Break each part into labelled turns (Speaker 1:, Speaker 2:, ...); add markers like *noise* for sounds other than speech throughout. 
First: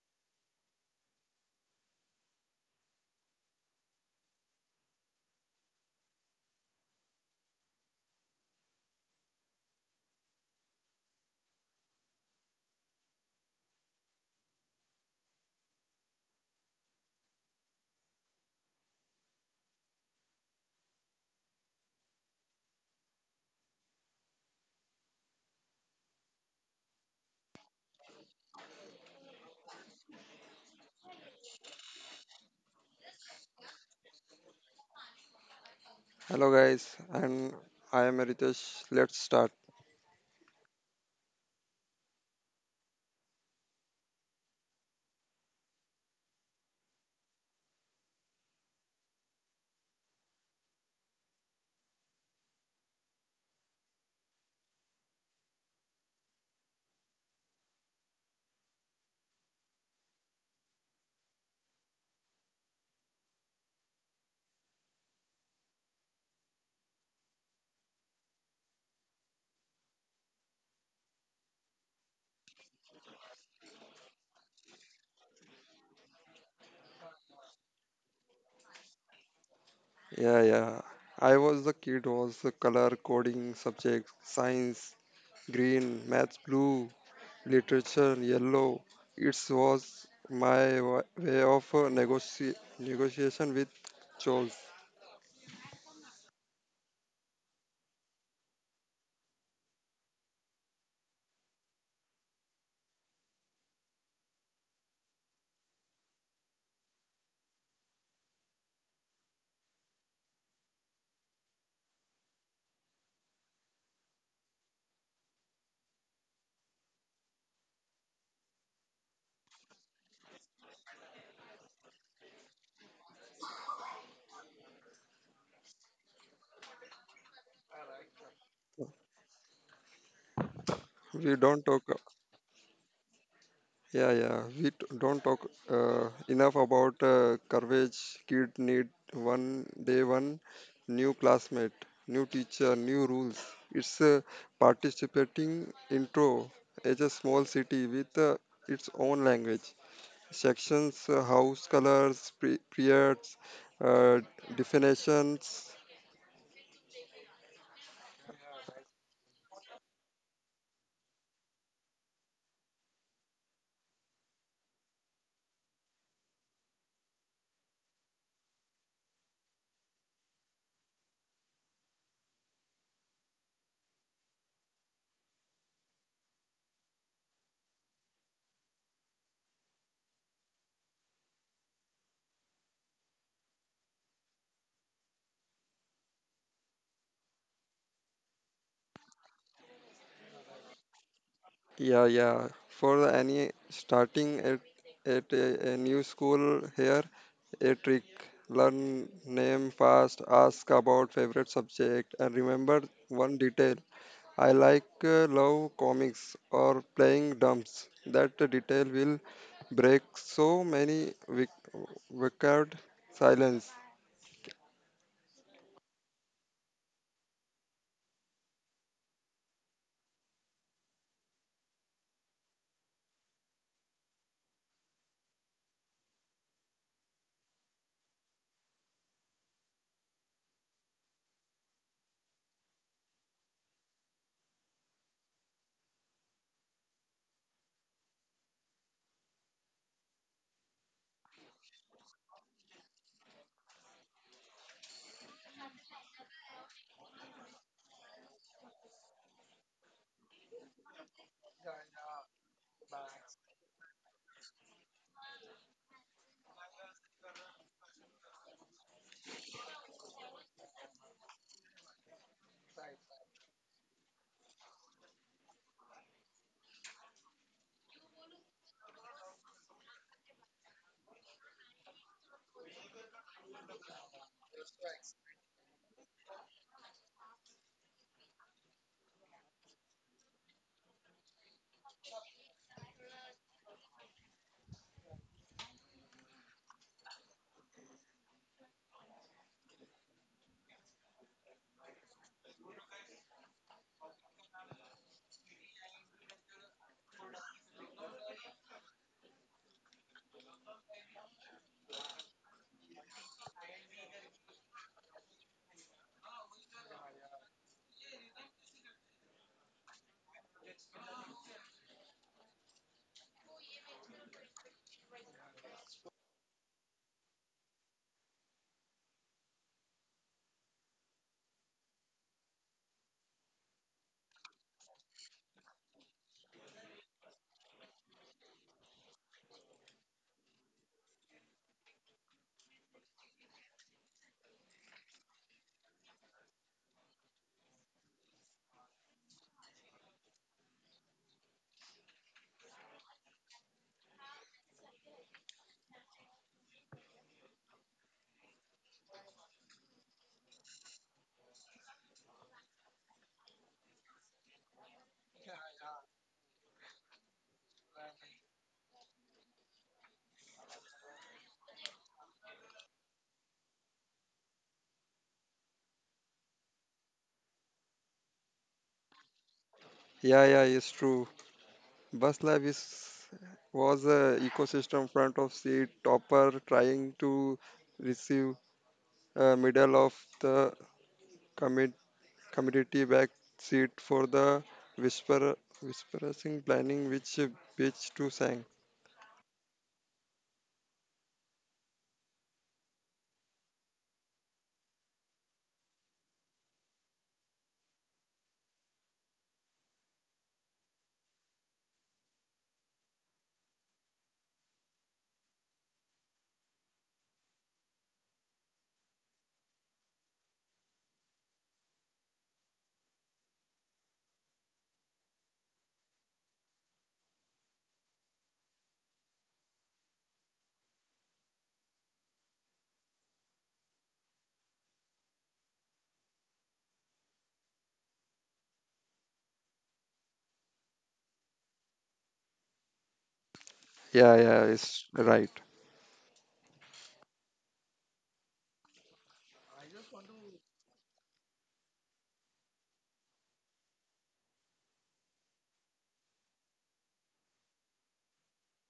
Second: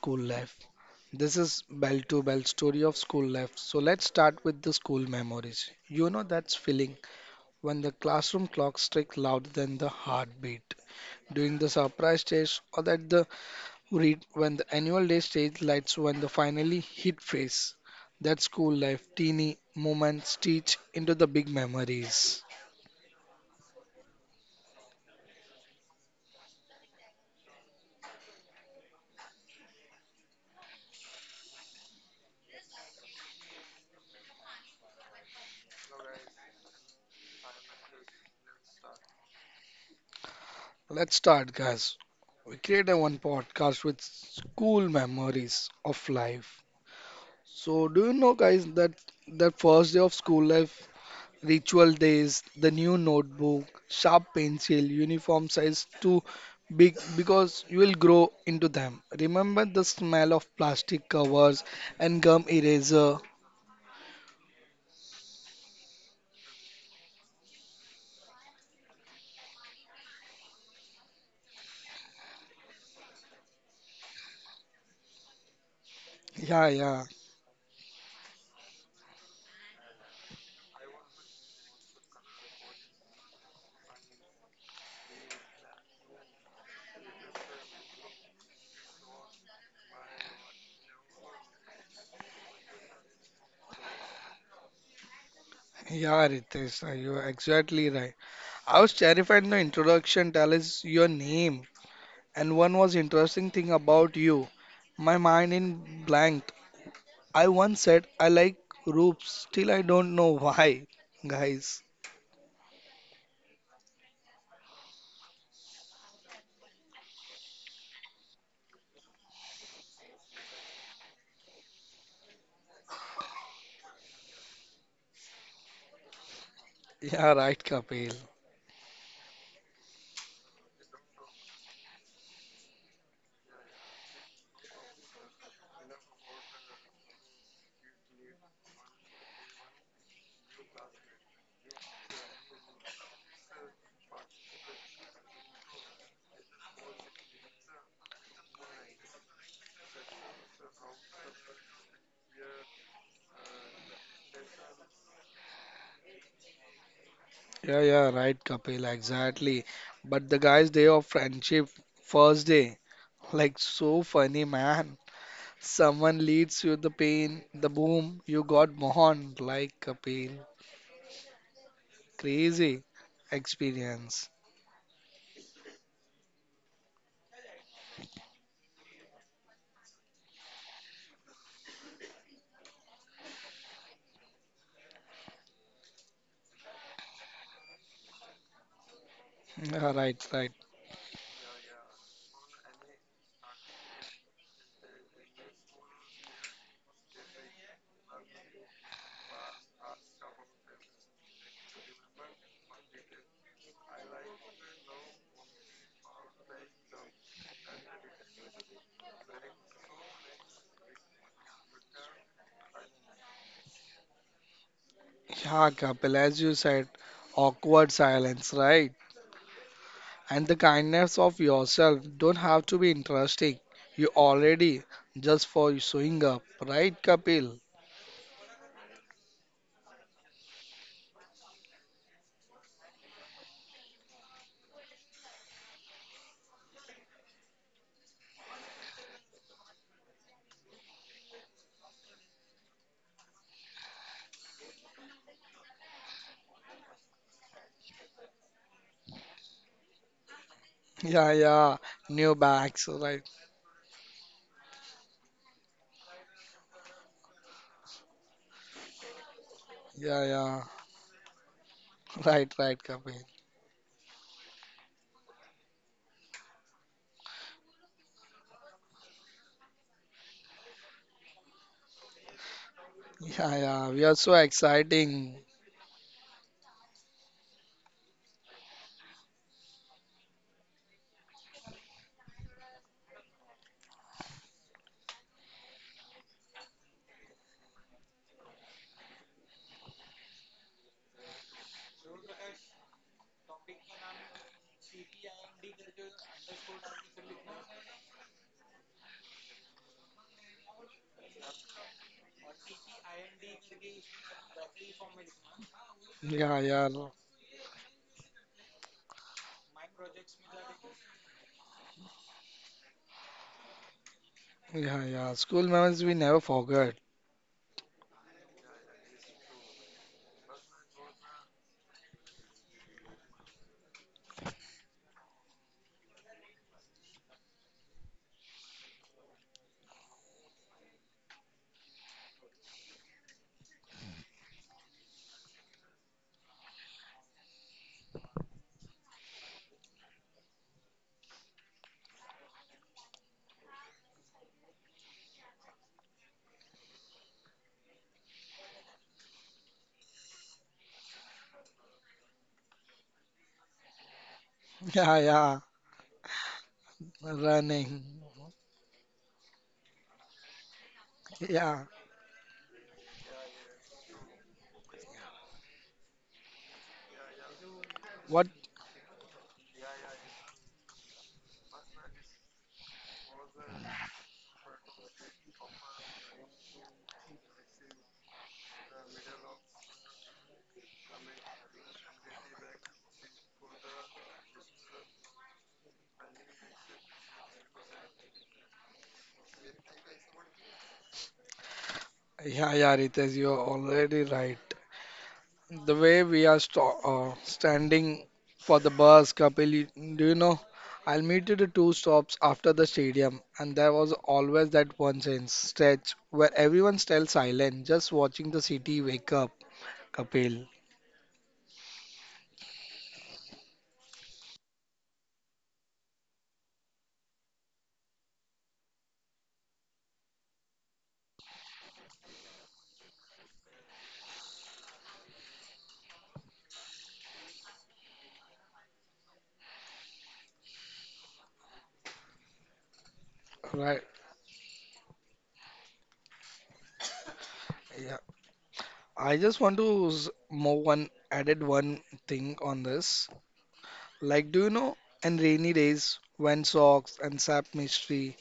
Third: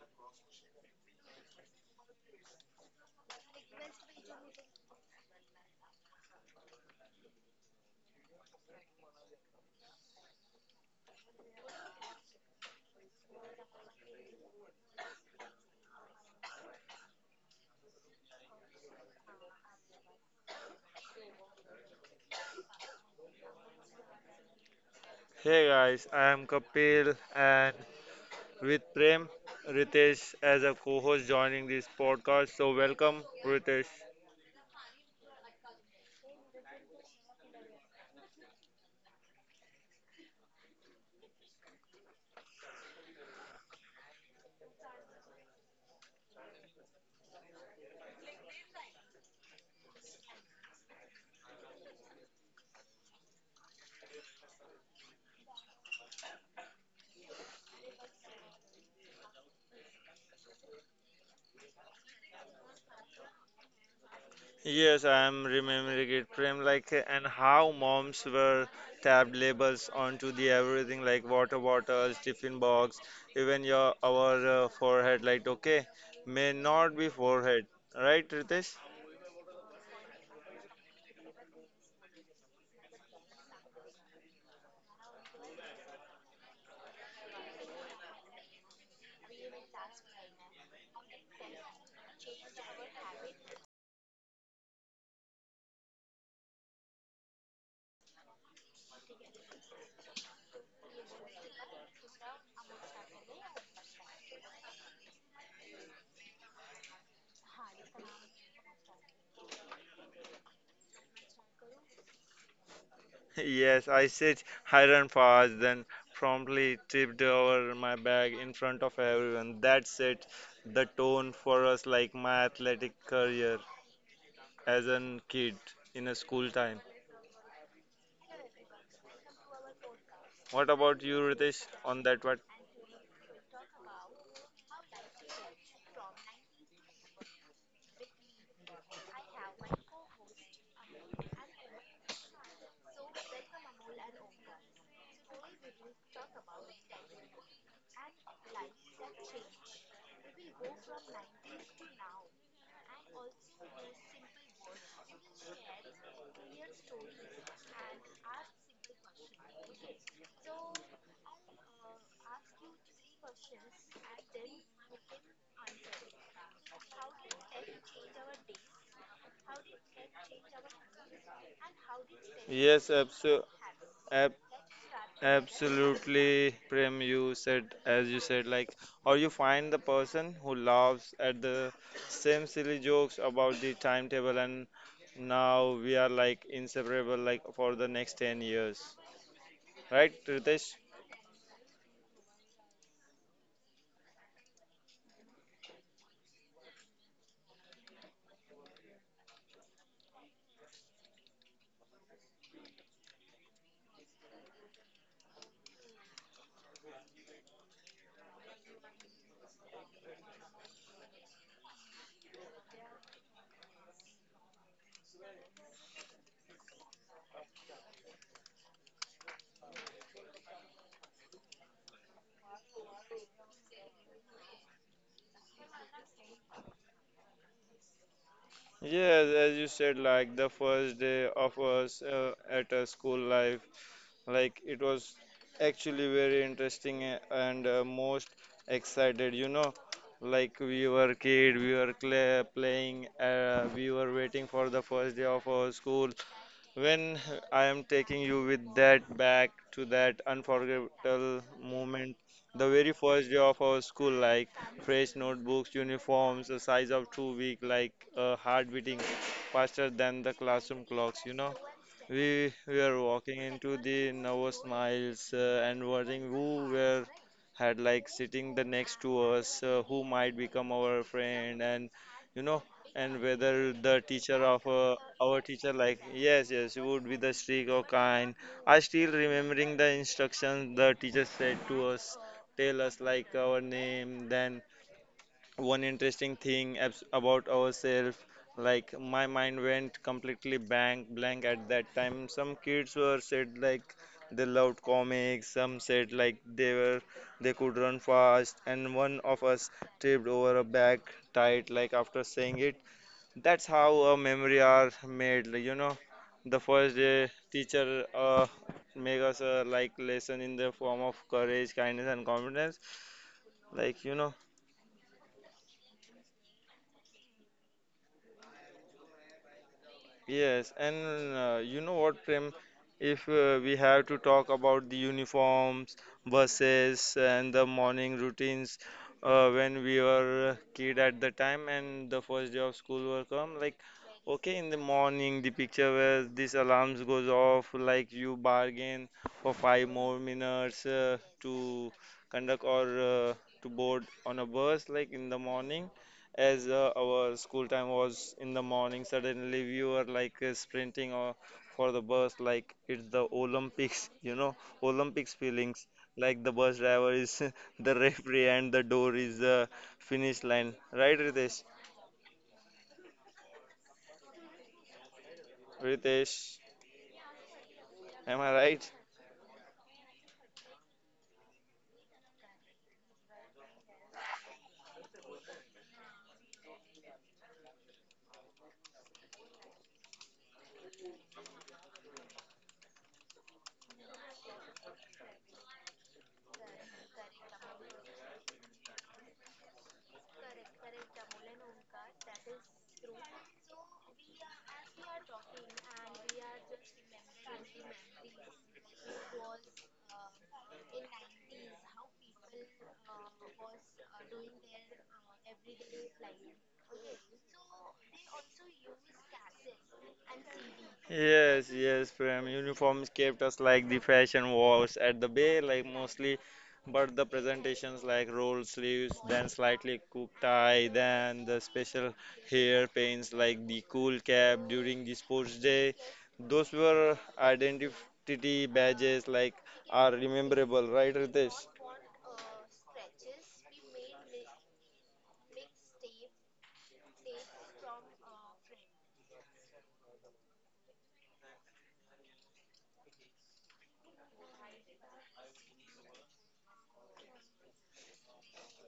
Speaker 1: school life. This is bell to bell story of school life. So let's start with the school memories. You know that's feeling when the classroom clock strikes louder than the heartbeat. During the surprise stage or that the read when the annual day stage lights when the finally hit face. That school life, teeny moments teach into the big memories.
Speaker 2: Hey guys, I am Kapil and with Prem Ritesh as a co-host joining this podcast. So welcome Ritesh.
Speaker 3: Hello guys, and I am Ritesh. Let's start.
Speaker 1: Let's start, guys. We create a one podcast with school memories of life. So, do you know, guys, that first day of school life, ritual days, the new notebook, sharp pencil, uniform size too big because you will grow into them. Remember the smell of plastic covers and gum eraser.
Speaker 2: Yes, I am remembering it, Prem, like and how moms were tabbed labels onto the everything like water bottles, tiffin box, even your our forehead. Like okay, may not
Speaker 1: Yeah,
Speaker 2: be
Speaker 1: yeah,
Speaker 2: forehead, right, Ritesh?
Speaker 3: Yeah, yeah. I was the kid who was the color coding subject, science, green, maths, blue, literature, yellow. It was way of negotiation with chores.
Speaker 1: yeah, Ritesh, you're exactly right. I was terrified in the introduction. Tell us your name. And one was interesting thing about you. My mind in blank. I once said I like roofs, still I don't know *laughs* why, guys.
Speaker 2: Yes, I said iron fast, then promptly tipped over my bag in front of everyone. That set the tone for us, like my athletic career as a kid in a school time.
Speaker 1: Yeah, right, Kapil.
Speaker 2: What about you,
Speaker 3: We don't
Speaker 2: Ritesh,
Speaker 3: talk.
Speaker 2: on that one?
Speaker 3: Yeah, yeah. We don't talk enough about coverage. Kid need one day, one new classmate, new teacher, new rules. It's a participating intro as a small city with its own language. Sections, house colors, periods, uh, definitions.
Speaker 1: Yeah, yeah, right, Kapil, exactly. But the guys, day of friendship, first day, like so funny, man. Someone leads you the pain, the boom, you got born, like Kapil.
Speaker 2: Yes,
Speaker 1: Crazy
Speaker 2: absolutely.
Speaker 1: experience.
Speaker 2: Absolutely, Prem, you said, as you said, like, or you find the person who laughs at the same silly jokes about the timetable, and now we are like inseparable, like, for the next 10 years, right,
Speaker 1: Yeah, right,
Speaker 2: Ritesh?
Speaker 1: right.
Speaker 3: Yeah, yeah. For any starting at a new school here, a trick. Learn name fast. Ask about favorite subject and remember one detail. I like love comics or playing dumps. That detail will break so many wicked silence.
Speaker 1: Yeah, Kapil, as you said, awkward silence, right? And the kindness of yourself don't have to be interesting. You already just for showing up, right, Kapil? *laughs*
Speaker 2: Yes, as you said, like, the first day of us at a school life. Like it was actually very interesting and most excited, you know. Like we were kid, we were cla playing, we were waiting for the first day of our school. When I am taking you with that back to that unforgettable
Speaker 1: Yeah, yeah,
Speaker 2: moment,
Speaker 1: new
Speaker 2: the very
Speaker 1: bags,
Speaker 2: first day
Speaker 1: right?
Speaker 2: of our school, like fresh notebooks, uniforms, the size of 2 weeks, like heart beating faster than the
Speaker 1: Yeah,
Speaker 2: classroom
Speaker 1: yeah,
Speaker 2: clocks, you know.
Speaker 1: *laughs*
Speaker 2: We
Speaker 1: right, right,
Speaker 2: were walking
Speaker 1: Kapil.
Speaker 2: into the nervous miles and worrying who were had like sitting the next to us, who might become our friend, and you know, and whether
Speaker 1: Yeah,
Speaker 2: the
Speaker 1: yeah, we are
Speaker 2: teacher
Speaker 1: so
Speaker 2: of our
Speaker 1: exciting.
Speaker 2: teacher like yes, yes, you would be the strict or kind. I still remembering the instructions the teacher said to us, tell us like our name, then one interesting thing about ourselves. Like my mind went completely blank at that time. Some kids were said like they loved comics, some said like they could run fast, and one of us tripped over a bag tight, like, after saying it. That's how a memory are made, like, you know. The
Speaker 1: Yeah,
Speaker 2: first
Speaker 1: yeah,
Speaker 2: day teacher make us a like lesson in the form of courage, kindness and confidence, like you know.
Speaker 1: yeah, yeah. School memories we never forget.
Speaker 2: Yes, and you know what, Prem? If we have to talk about the uniforms, buses, and the morning routines when we were a kid at the time and the first day of school will come, like, okay, in the morning, the picture where this alarms goes off, like you bargain for five more minutes to conduct or to board on a bus, like in the morning, as our school time was in the morning, suddenly we were like sprinting or for the bus like it's the olympics *laughs* you know,
Speaker 1: *laughs*
Speaker 2: olympics
Speaker 1: Yeah,
Speaker 2: feelings,
Speaker 1: yeah,
Speaker 2: like the bus driver is *laughs* the
Speaker 1: running.
Speaker 2: referee and the door is the finish line, right, Ritesh?
Speaker 1: *laughs* Yeah,
Speaker 2: Ritesh, am I
Speaker 1: what?
Speaker 2: right?
Speaker 3: Yeah, yeah, it's true. Bus life is was a ecosystem front of seat topper trying to receive middle of the commit, committee back seat for the whisper whispering planning which bitch to sang.
Speaker 1: Yeah, yeah, Ritesh, you're already right. The way we are standing for the bus, Kapil, do you know? I'll meet you the two stops after the stadium, and there was always that one sense stretch where everyone stays silent, just watching the city wake up, Kapil.
Speaker 2: Yes, yes, Prem. Uniforms kept us like the fashion walls at the bay, like mostly, but the presentations like rolled sleeves, then slightly cooked tie, then the special hair paints like the cool cap during the sports day. Those were identity badges like are rememberable, right, Ritesh?
Speaker 3: Yeah, yeah,
Speaker 1: Right?
Speaker 3: it's right.
Speaker 1: Yeah. I just want to move one added one thing on this. Like, do you know? In rainy days, when socks and sap mystery.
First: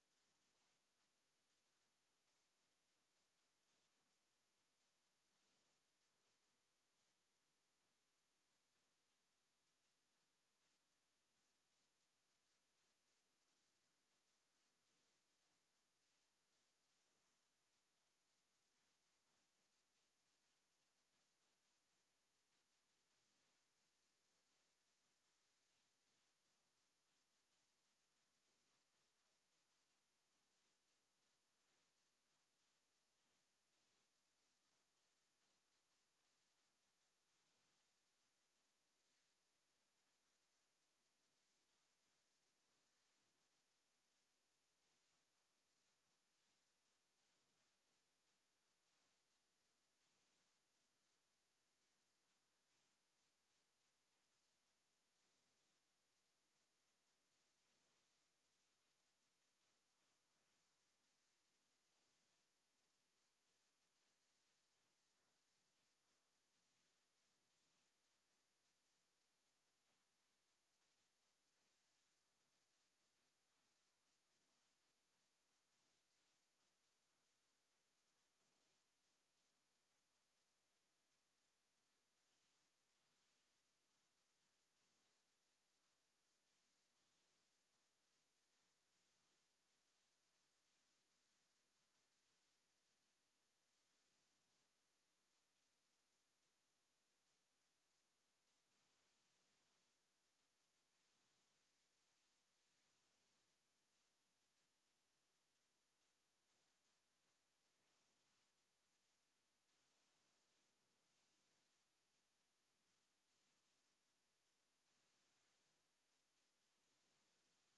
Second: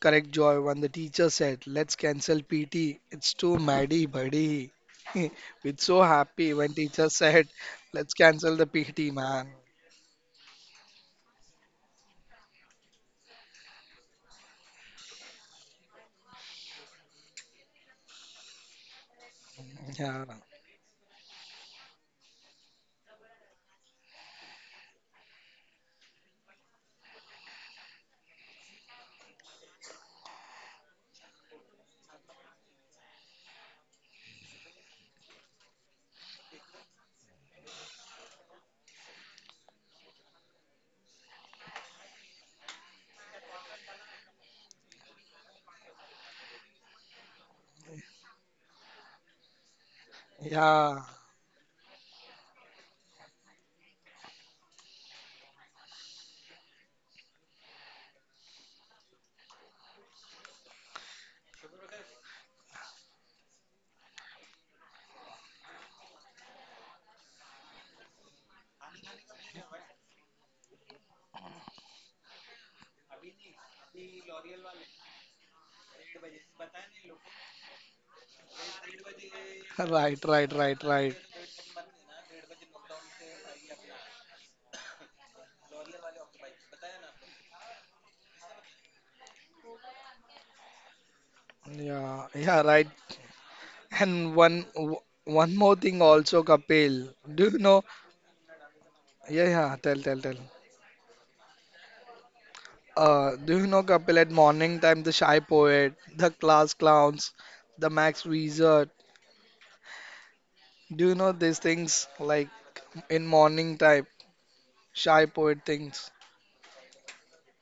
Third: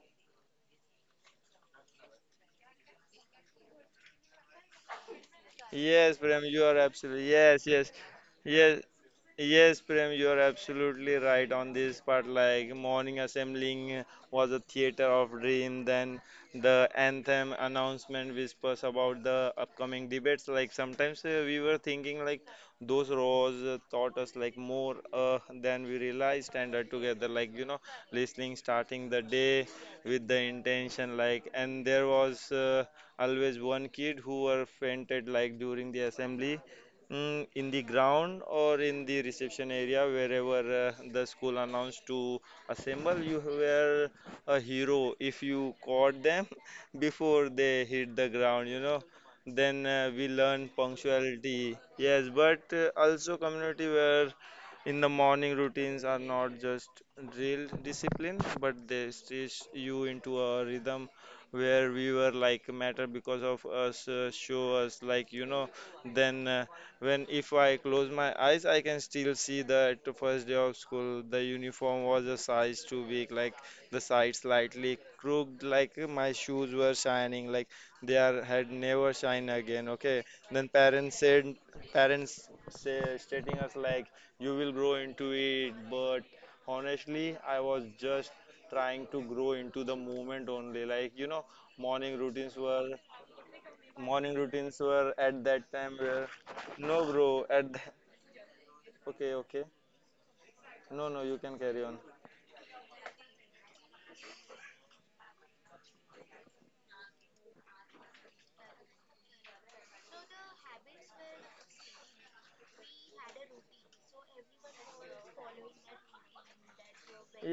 Speaker 1: Correct, Joy. When the teacher said, let's cancel PT, it's too maddy, buddy. *laughs* We're so
Speaker 2: Yes, Prem,
Speaker 1: happy
Speaker 2: you
Speaker 1: when
Speaker 2: are
Speaker 1: teacher
Speaker 2: absolutely,
Speaker 1: said,
Speaker 2: yes, yes,
Speaker 1: let's cancel the
Speaker 2: yes.
Speaker 1: PT, man.
Speaker 2: Yes, Prem, you are absolutely right on this part. Like morning assembling was a theater of dream. Then the anthem announcement whispers about the upcoming
Speaker 1: Yeah,
Speaker 2: debates. Like sometimes we were thinking like those rows taught us like more than we realized. And together, like you know, listening, starting the day with the intention. Like and there was always one kid who were fainted like during the assembly. Mm, in the ground or in the reception area, wherever the school announced to assemble, you were a hero if you caught them *laughs* before they hit the ground, you know. Then we learn
Speaker 1: yeah,
Speaker 2: punctuality, yes, but also community, where in the morning routines are not just drill discipline, but they stitch you into a rhythm where we were like matter because of us show us, like you know. Then when if I close my eyes, I can still see that the first day of school, the uniform was a size too big, like the sides slightly crooked, like my shoes were shining, like they are had never shine again.
Speaker 1: right,
Speaker 2: Okay,
Speaker 1: right, right,
Speaker 2: then
Speaker 1: right.
Speaker 2: parents said, parents say stating us like you will grow into it, but honestly, I was just trying to grow into the movement only. Like you know,
Speaker 1: Yeah,
Speaker 2: morning
Speaker 1: yeah,
Speaker 2: routines
Speaker 1: right.
Speaker 2: were
Speaker 1: And
Speaker 2: morning
Speaker 1: one
Speaker 2: routines were
Speaker 1: one
Speaker 2: at
Speaker 1: more
Speaker 2: that
Speaker 1: thing
Speaker 2: time
Speaker 1: also,
Speaker 2: where
Speaker 1: Kapil.
Speaker 2: no
Speaker 1: Do you
Speaker 2: bro
Speaker 1: know?
Speaker 2: at the, *laughs*
Speaker 1: Yeah,
Speaker 2: okay
Speaker 1: yeah,
Speaker 2: okay,
Speaker 1: tell, tell, tell.
Speaker 2: no no, you can carry on.
Speaker 1: Do you know Kapil at morning time, the shy poet, the class clowns, the Max Wizard? Do you know these things like in morning time, shy poet things?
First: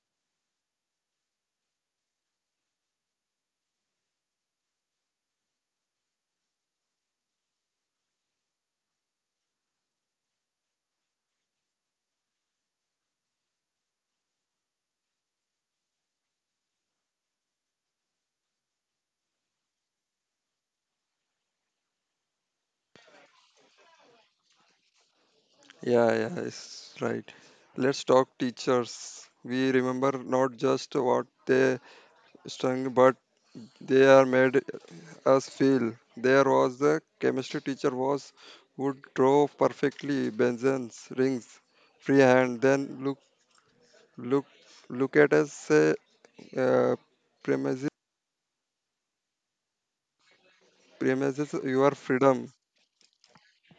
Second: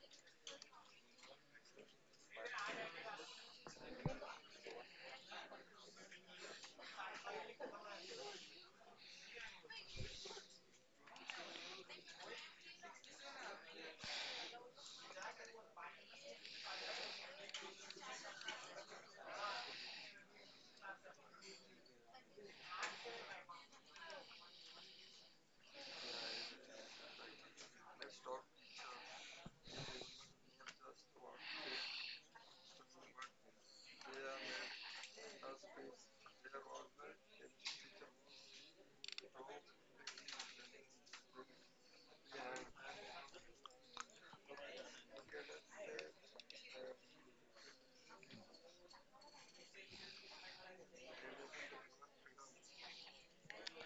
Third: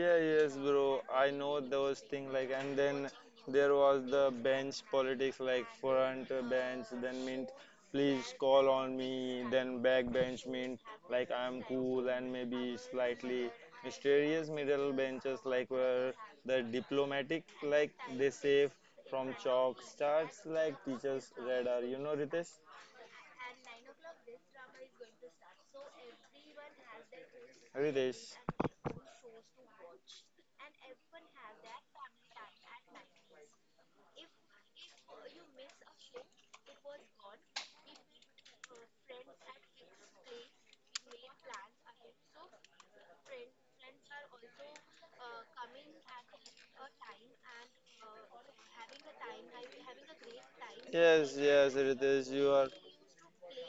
Speaker 2: Yeah yes bro, I know those things, like, and then there was the bench politics, like front bench then meant please call on me, then back bench meant like I'm cool and maybe slightly mysterious, middle benches like were the diplomatic, like they save from chalk starts like teachers radar, you know, Ritesh?
Speaker 3: Yeah, yeah, it's right. Let's talk
Speaker 2: Ritesh.
Speaker 3: teachers. We remember not just what they sung, but they are made us feel. There was the chemistry teacher was who draw perfectly Benson's rings freehand, then look look at us say uh, premises
Speaker 2: Yes,
Speaker 3: premises
Speaker 2: yes,
Speaker 3: your
Speaker 2: Ritesh,
Speaker 3: freedom.
Speaker 2: you are.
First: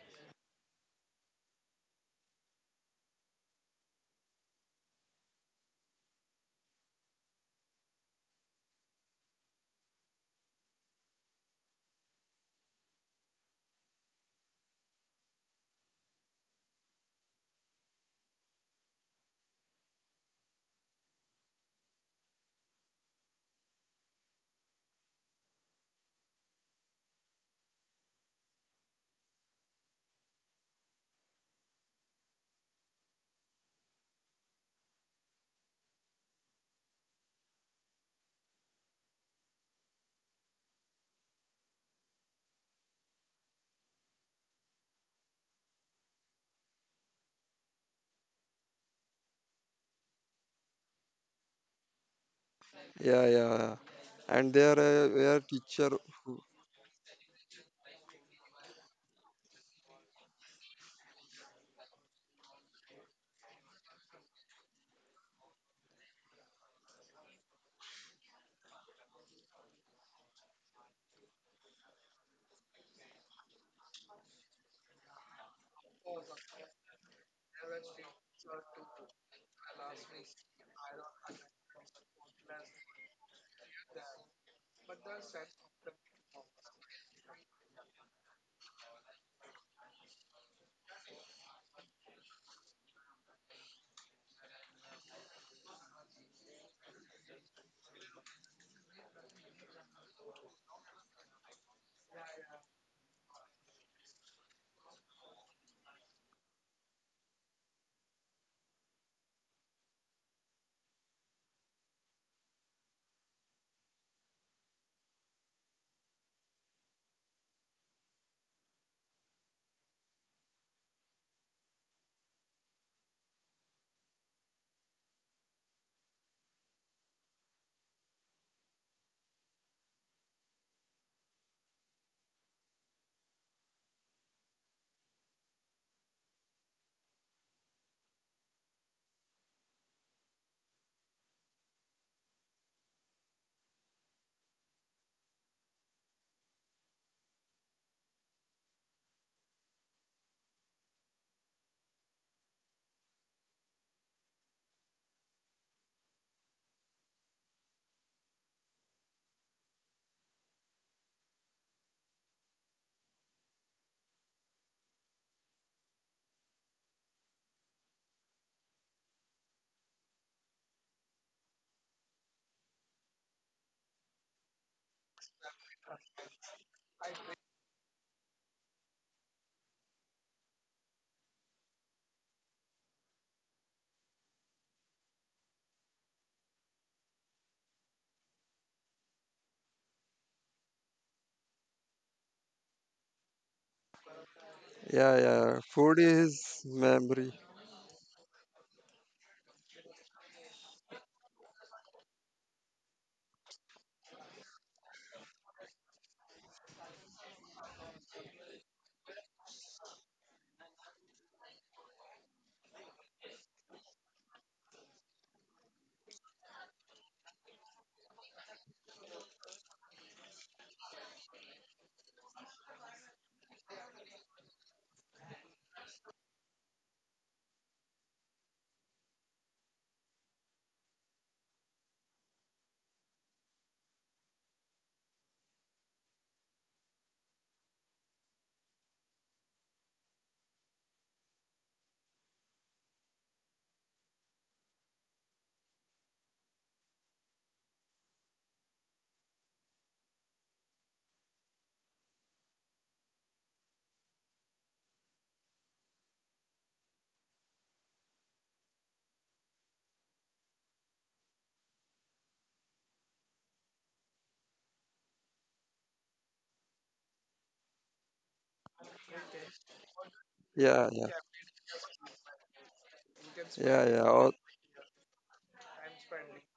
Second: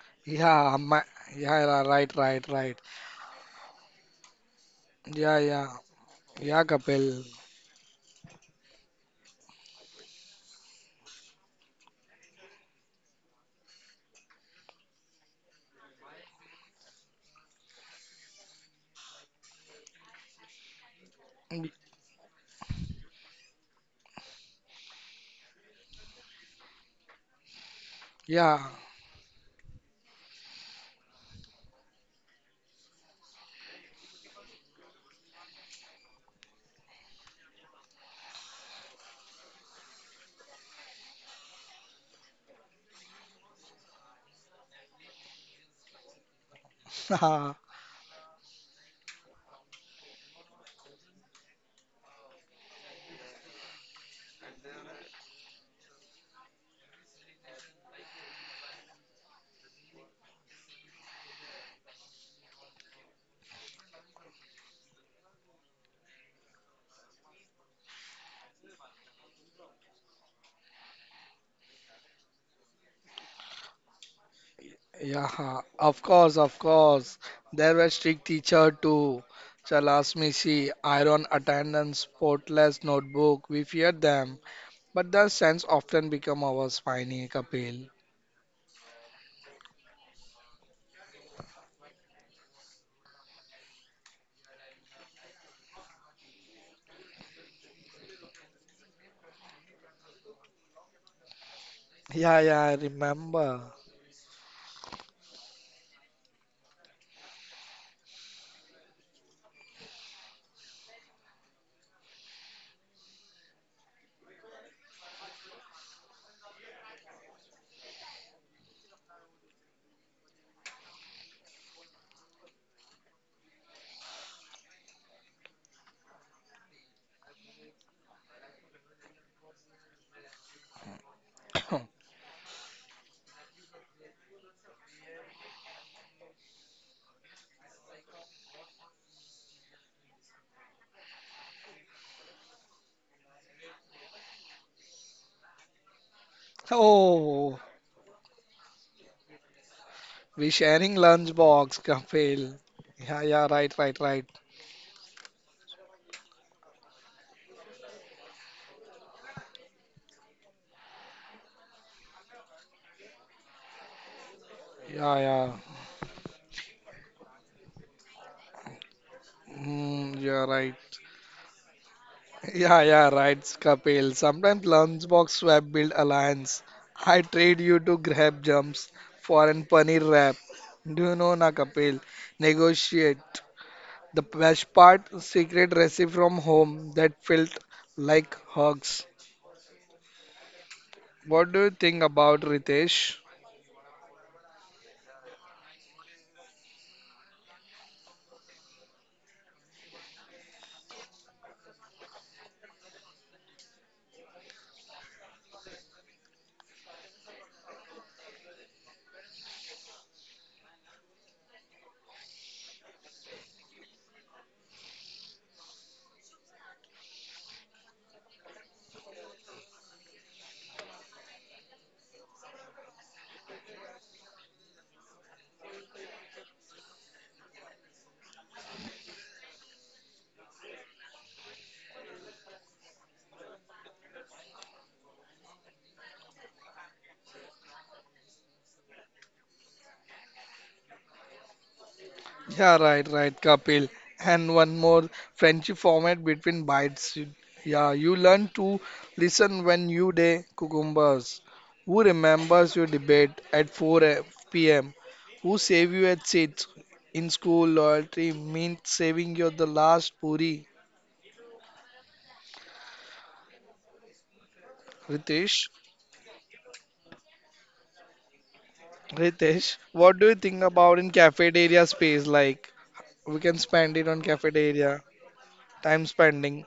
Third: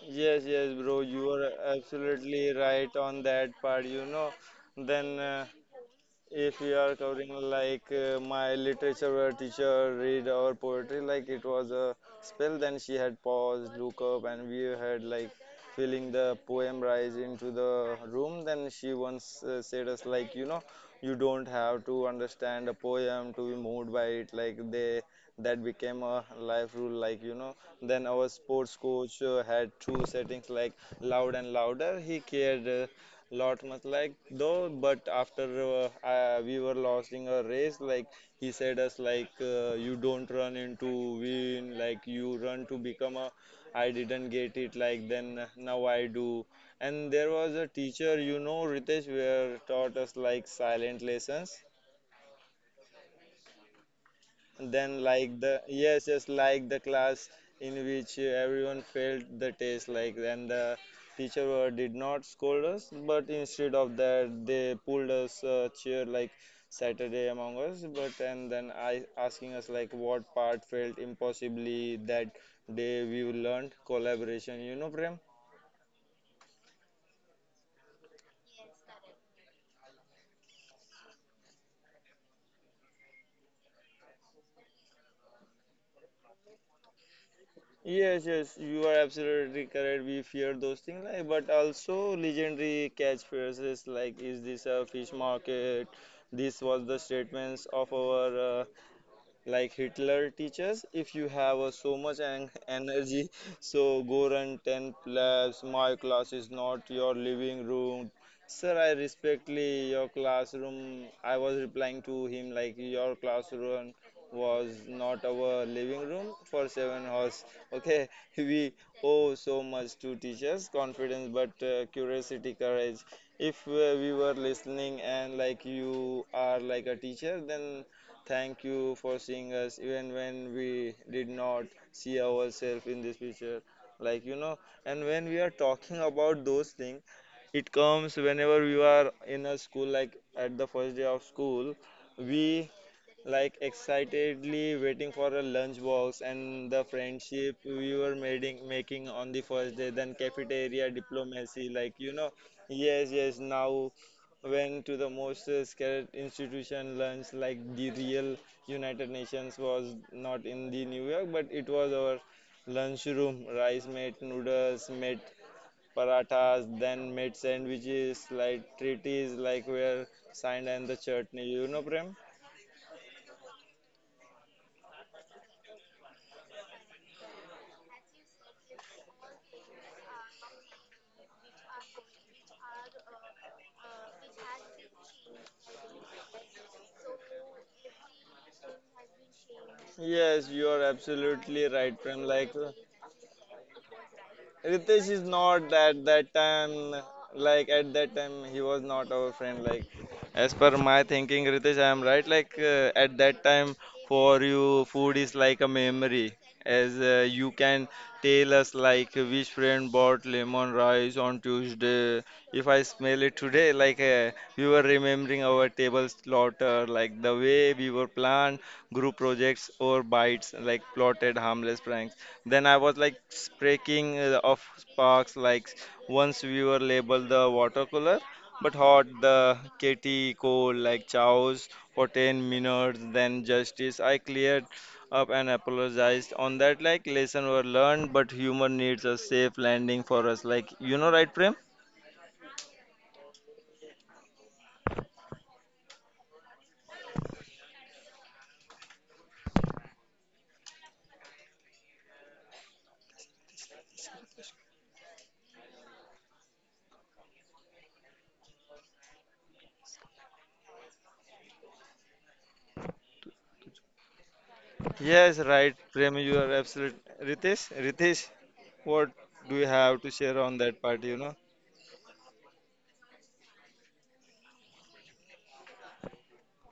Speaker 2: Yes, yes,
Speaker 1: Yeah,
Speaker 2: bro,
Speaker 1: my,
Speaker 2: you are
Speaker 1: yeah, right,
Speaker 2: absolutely
Speaker 1: right, right.
Speaker 2: right on that part, you know. Then
Speaker 1: Yeah, yeah,
Speaker 2: if we
Speaker 1: yeah,
Speaker 2: are covering
Speaker 1: Kapil.
Speaker 2: like my literature teacher read our poetry like it was a spell, then she had paused, look up, and we had like feeling the poem rise into the room. Then she once said us like, you know, you don't have
Speaker 1: Y-
Speaker 2: to understand a poem to be moved by it, like they, that became a life rule, like you know. Then our
Speaker 1: Yeah,
Speaker 2: sports coach had two settings, like loud and louder. He cared lot much, like though, but after we were losing a race, like he said us like you don't run into win, like you run to become a, I didn't get it like, then now I do. And there was a
Speaker 1: *laughs*
Speaker 2: teacher, you know, Ritesh, where taught us like silent lessons.
Speaker 3: Yeah, yeah, yeah. And there
Speaker 2: Then, like
Speaker 3: were
Speaker 2: the
Speaker 3: teacher
Speaker 2: yes, yes,
Speaker 3: who-
Speaker 2: like the class in which everyone failed the test, like, and the teacher were- did not scold us, but instead of that, they pulled us a chair like Saturday among us. But and then I asking us like what part felt impossibly. That day we learned collaboration. You know, Prem.
Speaker 1: yeah, of course, of course. There were strict teacher too. Chalasmisi, iron attendance, spotless notebook. We feared them. But the scents often become our spiny Kapil.
Speaker 2: Yes, yes, you are absolutely correct. We fear those things, like, but also legendary catchphrases like "Is this a fish market?" This was the statements of our like Hitler teaches, if you have so much en-
Speaker 1: Yeah, yeah, I
Speaker 2: energy,
Speaker 1: remember.
Speaker 2: so go run 10 laps. My class is not your living room. Sir, I respectfully your classroom. I was replying to him like your classroom was not our living room for 7 hours. Okay, *laughs* we owe so much to teachers confidence, but curiosity, courage. If we were listening and like you are like a teacher, then thank you for seeing us even when we did not
Speaker 1: *coughs*
Speaker 2: see ourselves in this picture. Like, you know, and when we are talking about those things, it comes whenever we are in a school, like at the first day of school, we like excitedly waiting for a lunchbox and the friendship
Speaker 1: Oh,
Speaker 2: we were making on the first day, then
Speaker 1: we
Speaker 2: cafeteria
Speaker 1: sharing
Speaker 2: diplomacy, like,
Speaker 1: lunchbox,
Speaker 2: you know,
Speaker 1: Kapil.
Speaker 2: yes,
Speaker 1: Yeah,
Speaker 2: yes,
Speaker 1: yeah, right,
Speaker 2: now
Speaker 1: right, right.
Speaker 2: went to the most scared institution lunch, like the real United Nations was not in the New York, but it was our lunchroom. Rice made, noodles made,
Speaker 1: Yeah, yeah.
Speaker 2: parathas then made, sandwiches, like treaties like were
Speaker 1: Mm,
Speaker 2: signed,
Speaker 1: you're
Speaker 2: and the
Speaker 1: right.
Speaker 2: chutney, you know, Prem.
Speaker 1: *laughs* Yeah, yeah, right, Kapil. Sometimes lunchbox swap build alliance. I trade you to grab jumps for an paneer wrap. Do you know na, Kapil? Negotiate. The best part, secret recipe from home that felt like hugs.
Speaker 2: Yes, you are absolutely
Speaker 1: What
Speaker 2: right,
Speaker 1: do you
Speaker 2: Prem.
Speaker 1: think
Speaker 2: Like
Speaker 1: about Ritesh?
Speaker 2: Ritesh is
Speaker 3: yeah, yeah,
Speaker 2: not at
Speaker 3: food
Speaker 2: that
Speaker 3: is
Speaker 2: time,
Speaker 3: memory.
Speaker 2: like at that time, he was not our friend. Like, as per my thinking, Ritesh, I am right. Like, at that time, for you, food is like a memory. As you can tell us, like, which friend bought lemon rice on Tuesday. If I smell it today, like, we were remembering our table slaughter, like, the way we were planned, group projects, or bites, like, plotted harmless pranks. Then I was like breaking of sparks, like once we were labeled the water cooler, but hot the KT cold like chows for 10 minutes, then justice. I cleared up and apologized on that. Like lesson were learned, but humor needs a safe landing for us. Like you know, right, Prem?
Speaker 1: Yeah, right, right, Kapil. And one more friendship format between bites. Yeah, you learn to listen when you day cucumbers. Who remembers your debate at 4 p.m.? Who save you at seats? In school, loyalty means saving you the last puri.
Speaker 2: Yes, right,
Speaker 1: Ritesh,
Speaker 2: Prem. You are absolute. Ritesh, Ritesh, what do you
Speaker 1: Ritesh,
Speaker 2: have to
Speaker 1: what do
Speaker 2: share
Speaker 1: you
Speaker 2: on
Speaker 1: think
Speaker 2: that part?
Speaker 1: about
Speaker 3: yeah
Speaker 1: in
Speaker 2: You
Speaker 3: yeah
Speaker 2: know?
Speaker 1: cafeteria space? Like, we can
Speaker 3: yeah
Speaker 1: spend it
Speaker 3: yeah
Speaker 1: on
Speaker 3: Al-
Speaker 1: cafeteria, time spending.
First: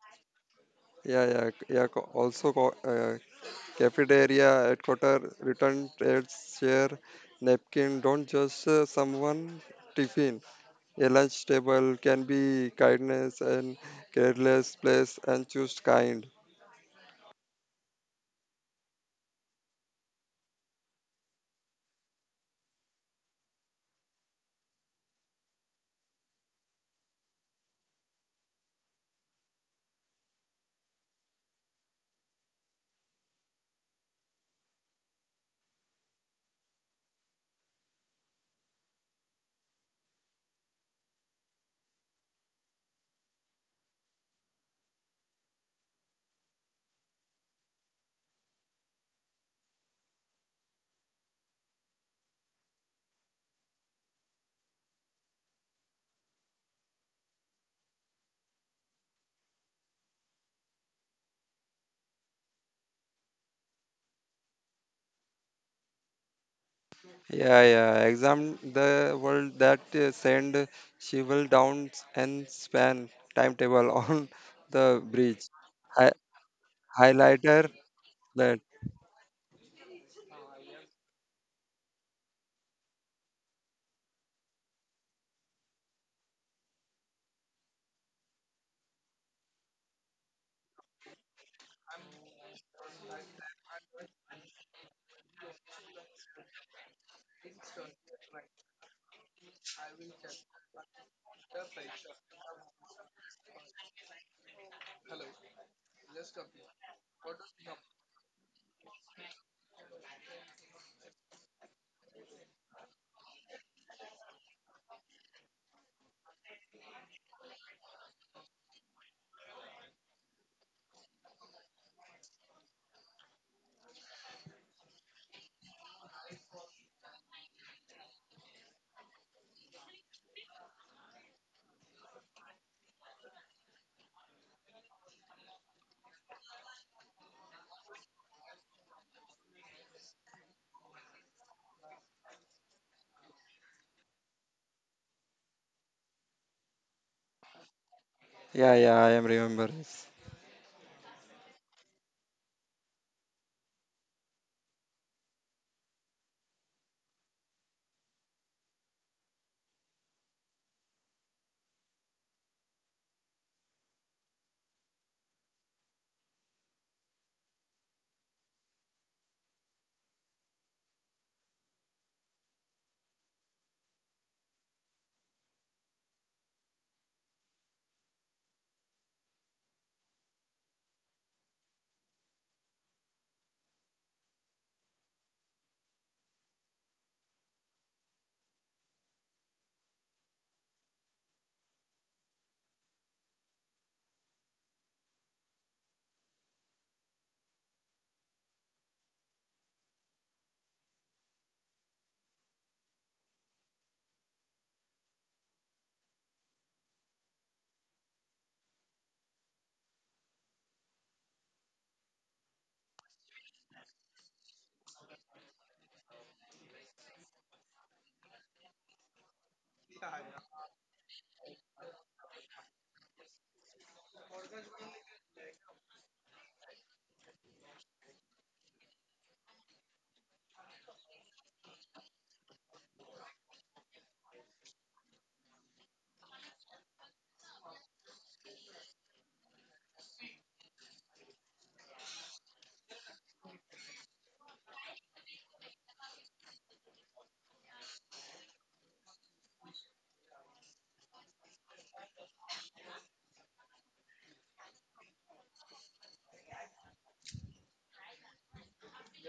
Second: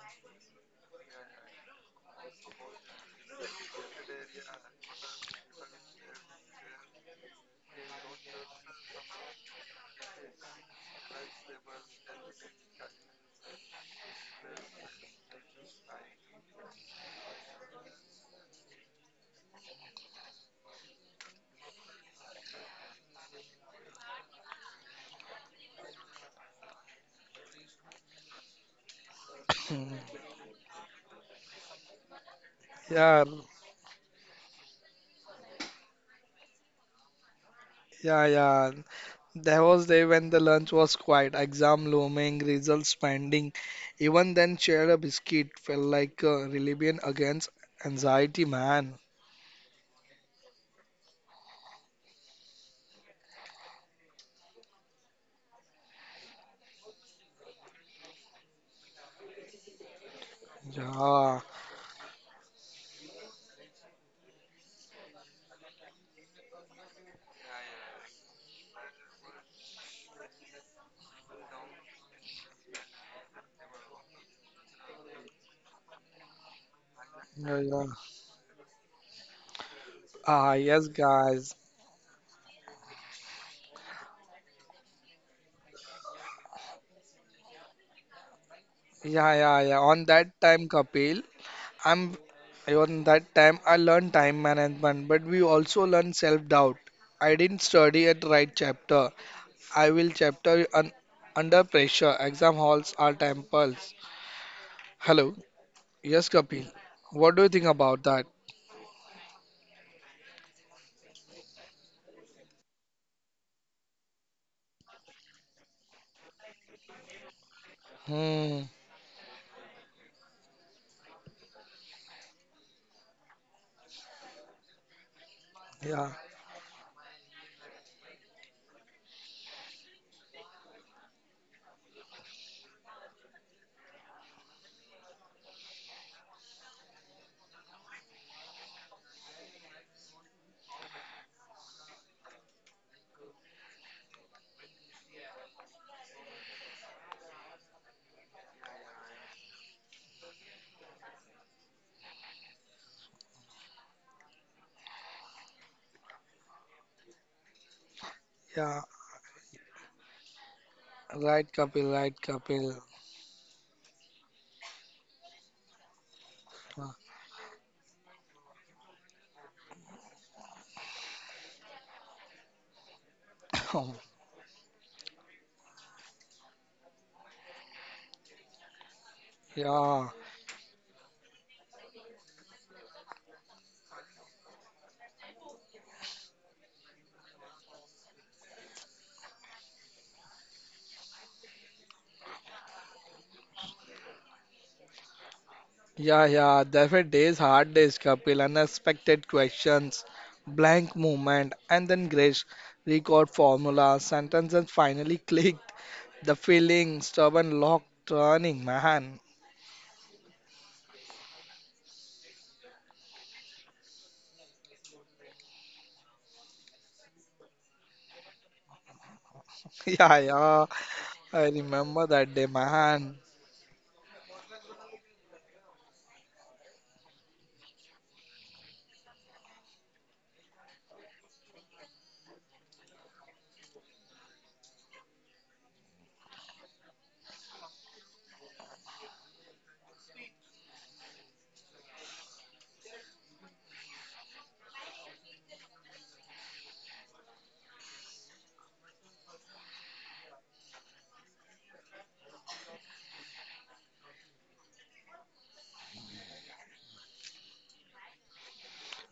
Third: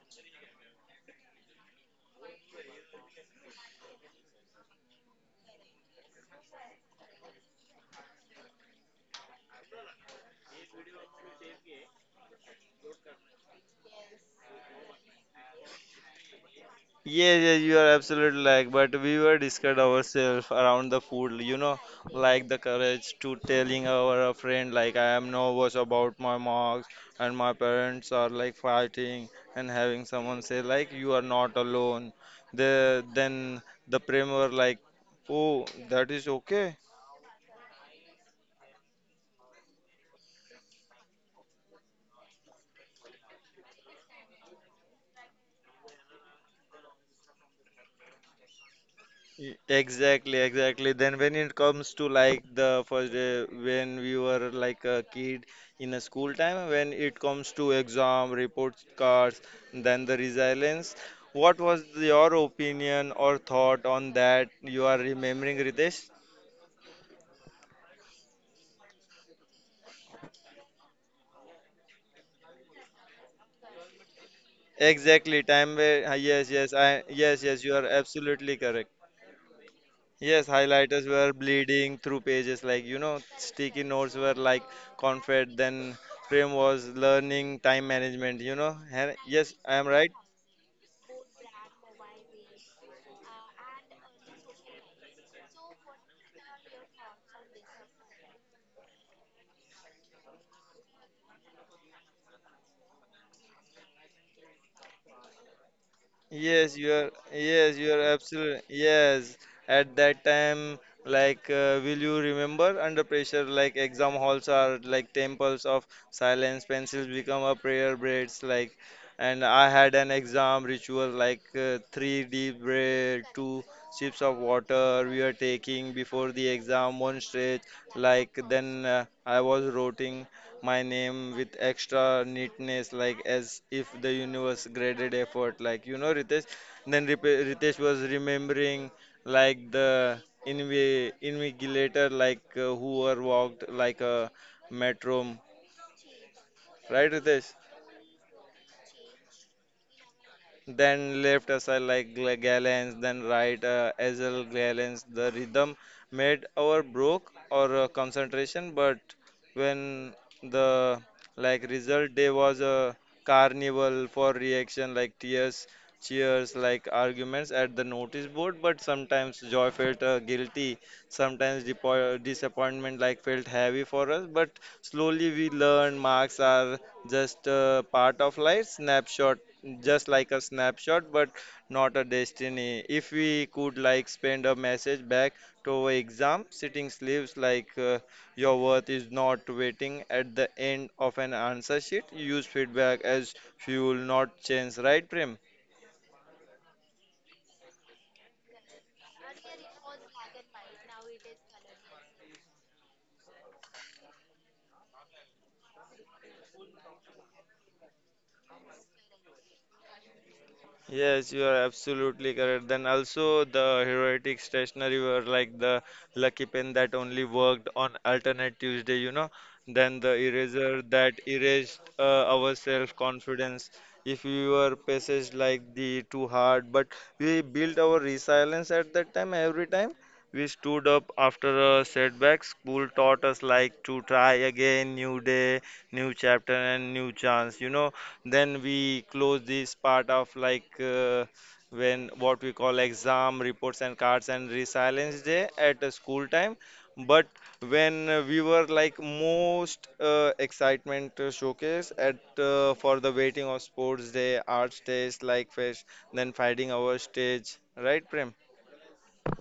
Speaker 3: yeah, yeah. Yeah, also cafeteria at quarter return trades share napkin don't just someone tiffin. A lunch table can be kindness and careless place, and choose kind.
Speaker 2: Yes, yes, you are absolutely, like, but we were discussed ourselves around the food, you know, like the courage to telling our friend like I am nervous about my marks and my parents are like fighting and
Speaker 1: Hmm.
Speaker 2: having someone say like you are not alone. The
Speaker 1: Yeah,
Speaker 2: then the prem were like, oh, that is okay.
Speaker 1: yeah, yeah. There was day when the lunch was quiet, exam looming, results pending. Even then, share a biscuit felt like a rebellion against anxiety, man.
Speaker 2: Y- exactly, exactly. Then when it comes to like the first day when we were like a kid in a school time, when it comes to exam, report cards, then the resilience,
Speaker 1: Yeah,
Speaker 2: what was your opinion or thought on that you are remembering, Ritesh?
Speaker 3: Yeah, yeah. Exam the world that send Shival down and span timetable on *laughs* the
Speaker 2: Exactly,
Speaker 3: bridge.
Speaker 2: time where, ah,
Speaker 3: Hi-
Speaker 2: yes, yes, I, yes, yes,
Speaker 1: yeah,
Speaker 2: you are
Speaker 3: Highlighter
Speaker 1: yeah.
Speaker 2: absolutely
Speaker 3: that.
Speaker 2: correct. Yes,
Speaker 1: Ah, yes,
Speaker 2: highlighters were
Speaker 1: guys.
Speaker 2: bleeding through pages like sticky notes were like confed. Then Prem was learning time management.
Speaker 1: Yeah, yeah,
Speaker 2: Yes,
Speaker 1: yeah.
Speaker 2: I am
Speaker 1: On
Speaker 2: right.
Speaker 1: that time, Kapil, I'm on that time I learned time management, but we also learned self-doubt. I didn't study at right chapter. I will chapter un under pressure. Exam halls are temples. Hello. Yes, Kapil.
Speaker 2: Yes, you are.
Speaker 1: What do you think
Speaker 2: Yes, you are
Speaker 1: about that?
Speaker 2: absolutely. Yes, at that time, like, will you remember under pressure? Like, exam halls are like temples of silence. Pencils become a prayer braids.
Speaker 1: Hmm.
Speaker 2: Like, and I had an exam ritual like three deep breath, two sips of water we are taking
Speaker 1: Yeah.
Speaker 2: before the exam, one stretch. Like, then I was rotting my name with extra neatness, like as if the universe graded effort. Like Ritesh. Then Ritesh was remembering like the invigilator, like who were walked like a metronome, right, Ritesh?
Speaker 3: Yeah, yeah. I am remember this.
Speaker 2: Then left aside like Gallens, then right Ezel Gallens. The rhythm made our broke or concentration,
Speaker 1: Yeah.
Speaker 2: but when the
Speaker 1: Right,
Speaker 2: like
Speaker 1: Kapil.
Speaker 2: result
Speaker 1: Right,
Speaker 2: day was
Speaker 1: Kapil.
Speaker 2: a carnival for reaction like tears, cheers, like arguments at the notice board. But sometimes joy felt guilty, sometimes disappointment like felt heavy
Speaker 1: Huh.
Speaker 2: for
Speaker 1: *coughs*
Speaker 2: us. But slowly we learned marks are just a part of life snapshot just
Speaker 1: Yeah.
Speaker 2: like a snapshot but not a destiny if we could like spend a message back to our exam sitting sleeves like your worth is not waiting at the end of an answer sheet use feedback as fuel not chance right prem.
Speaker 1: Yeah. Yeah. Different days, hard days, Kapil. Unexpected questions, blank movement, and then grace. Record formula, sentences finally *laughs* clicked. The feeling, stubborn lock turning, man. *laughs*
Speaker 2: Yes, you are absolutely correct. Then also the heroic stationery were like the lucky pen that only worked on alternate Tuesday, you know. Then the
Speaker 1: Yeah. Yeah.
Speaker 2: eraser that
Speaker 1: I
Speaker 2: erased
Speaker 1: remember that
Speaker 2: our
Speaker 1: day, man.
Speaker 2: self-confidence. If we were passaged like the too hard, but we built our resilience at that time. Every time we stood up after a setback, school taught us like to try again, new day, new chapter, and new chance. You know then we close this part of like when what we call exam reports and cards and resilience day at the school time but when we were like most excitement showcase at for the waiting of sports day arts days like fish then fighting our stage right prem.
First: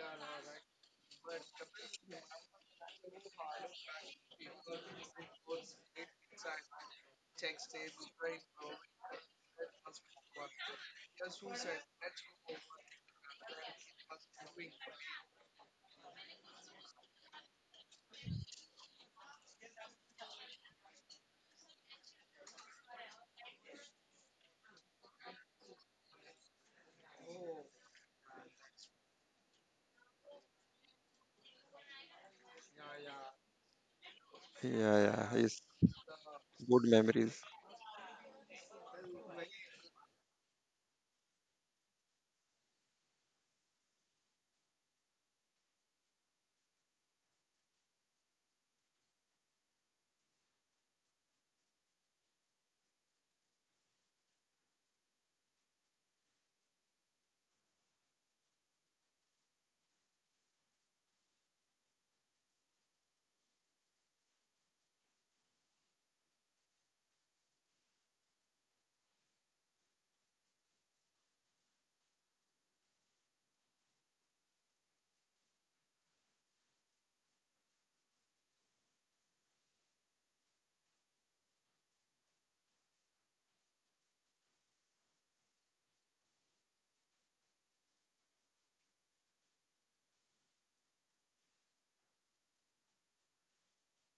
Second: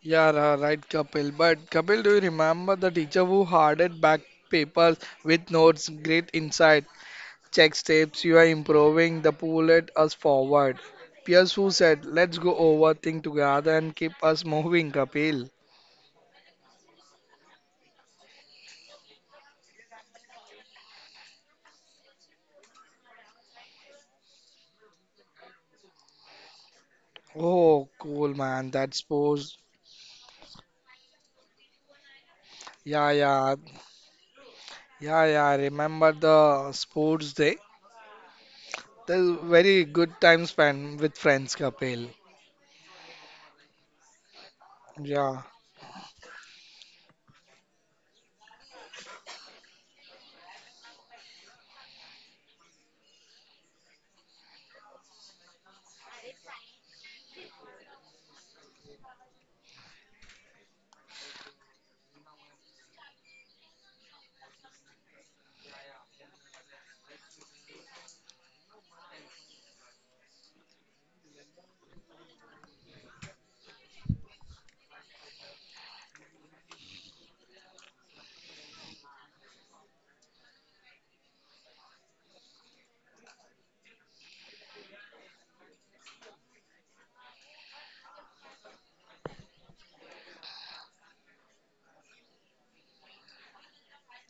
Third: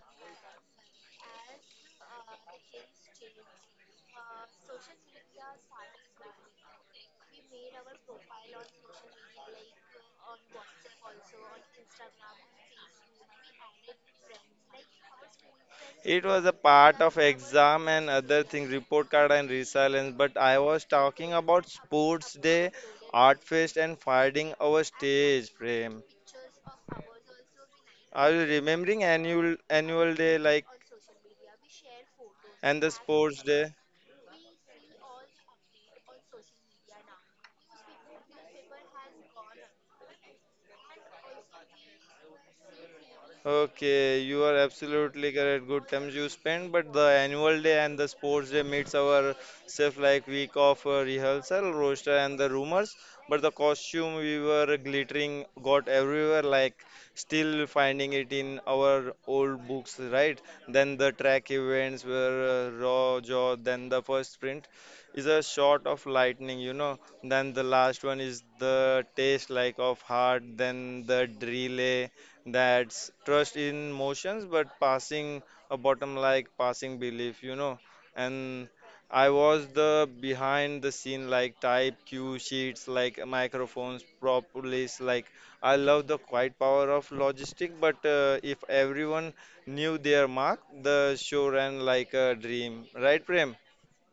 Speaker 1: Yeah, right, Kapil. But Kapil, do you remember the teacher who handed back papers with notes? Great insight. Check steps. You are improving. The pull at us forward. Pierce who said, "Let's go over things together and keep us moving." Kapil.
Speaker 2: It was a part of exam and other things report card and resilience, but I was talking about sports day, art fest and finding our stage frame.
Speaker 1: Oh, cool,
Speaker 2: Are you
Speaker 1: man. That
Speaker 2: remembering
Speaker 1: sports.
Speaker 2: annual day like and
Speaker 1: Yeah,
Speaker 2: the
Speaker 1: yeah,
Speaker 2: sports day?
Speaker 3: Yeah,
Speaker 1: yeah, yeah.
Speaker 3: yeah.
Speaker 1: I
Speaker 3: It's
Speaker 1: Remember the
Speaker 3: good
Speaker 1: sports day?
Speaker 3: memories.
Speaker 1: That's very good time spent with friends, Kapil.
Speaker 2: Okay, you are
Speaker 1: Yeah.
Speaker 2: absolutely correct. Good times you spend, but the annual day and the sports day meets our self like week of rehearsal, roster, and the rumors. But the costume we were glittering got everywhere, like still finding it in our old books, right? Then the track events were raw jaw, then the first sprint is a shot of lightning, you know. Then the last one is the taste like of heart, then the relay that's trust in motions, but passing a bottom like passing belief, you know. And I was the behind the scene like type cue sheets, like microphones, propolis. Like I love the quiet power of logistic, but if everyone knew their mark, the show ran like a dream, right, Prem?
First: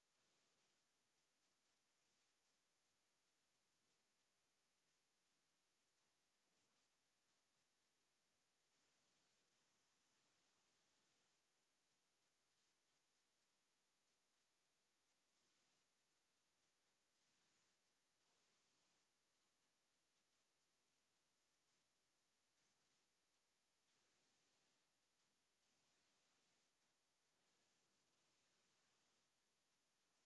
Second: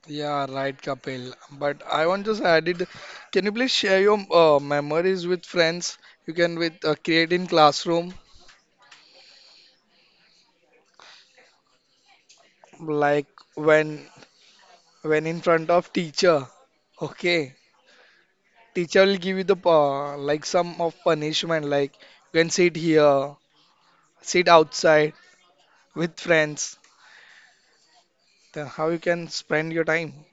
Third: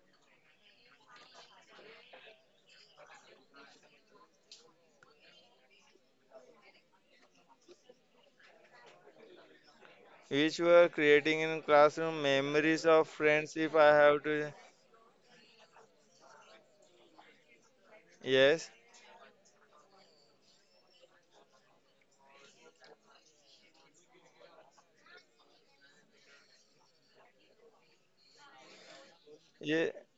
Speaker 1: Yeah, right, Kapil. But I want just added, can you please share your memories with friends? You can with create in classroom,
Speaker 2: Which were creating in classroom memories of
Speaker 1: like
Speaker 2: friends. If I
Speaker 1: when
Speaker 2: have to,
Speaker 1: when in front of teacher. Okay,
Speaker 2: yes.
Speaker 1: teacher will give you the like some of punishment, like you can sit here, sit outside with friends. Then how you can spend your time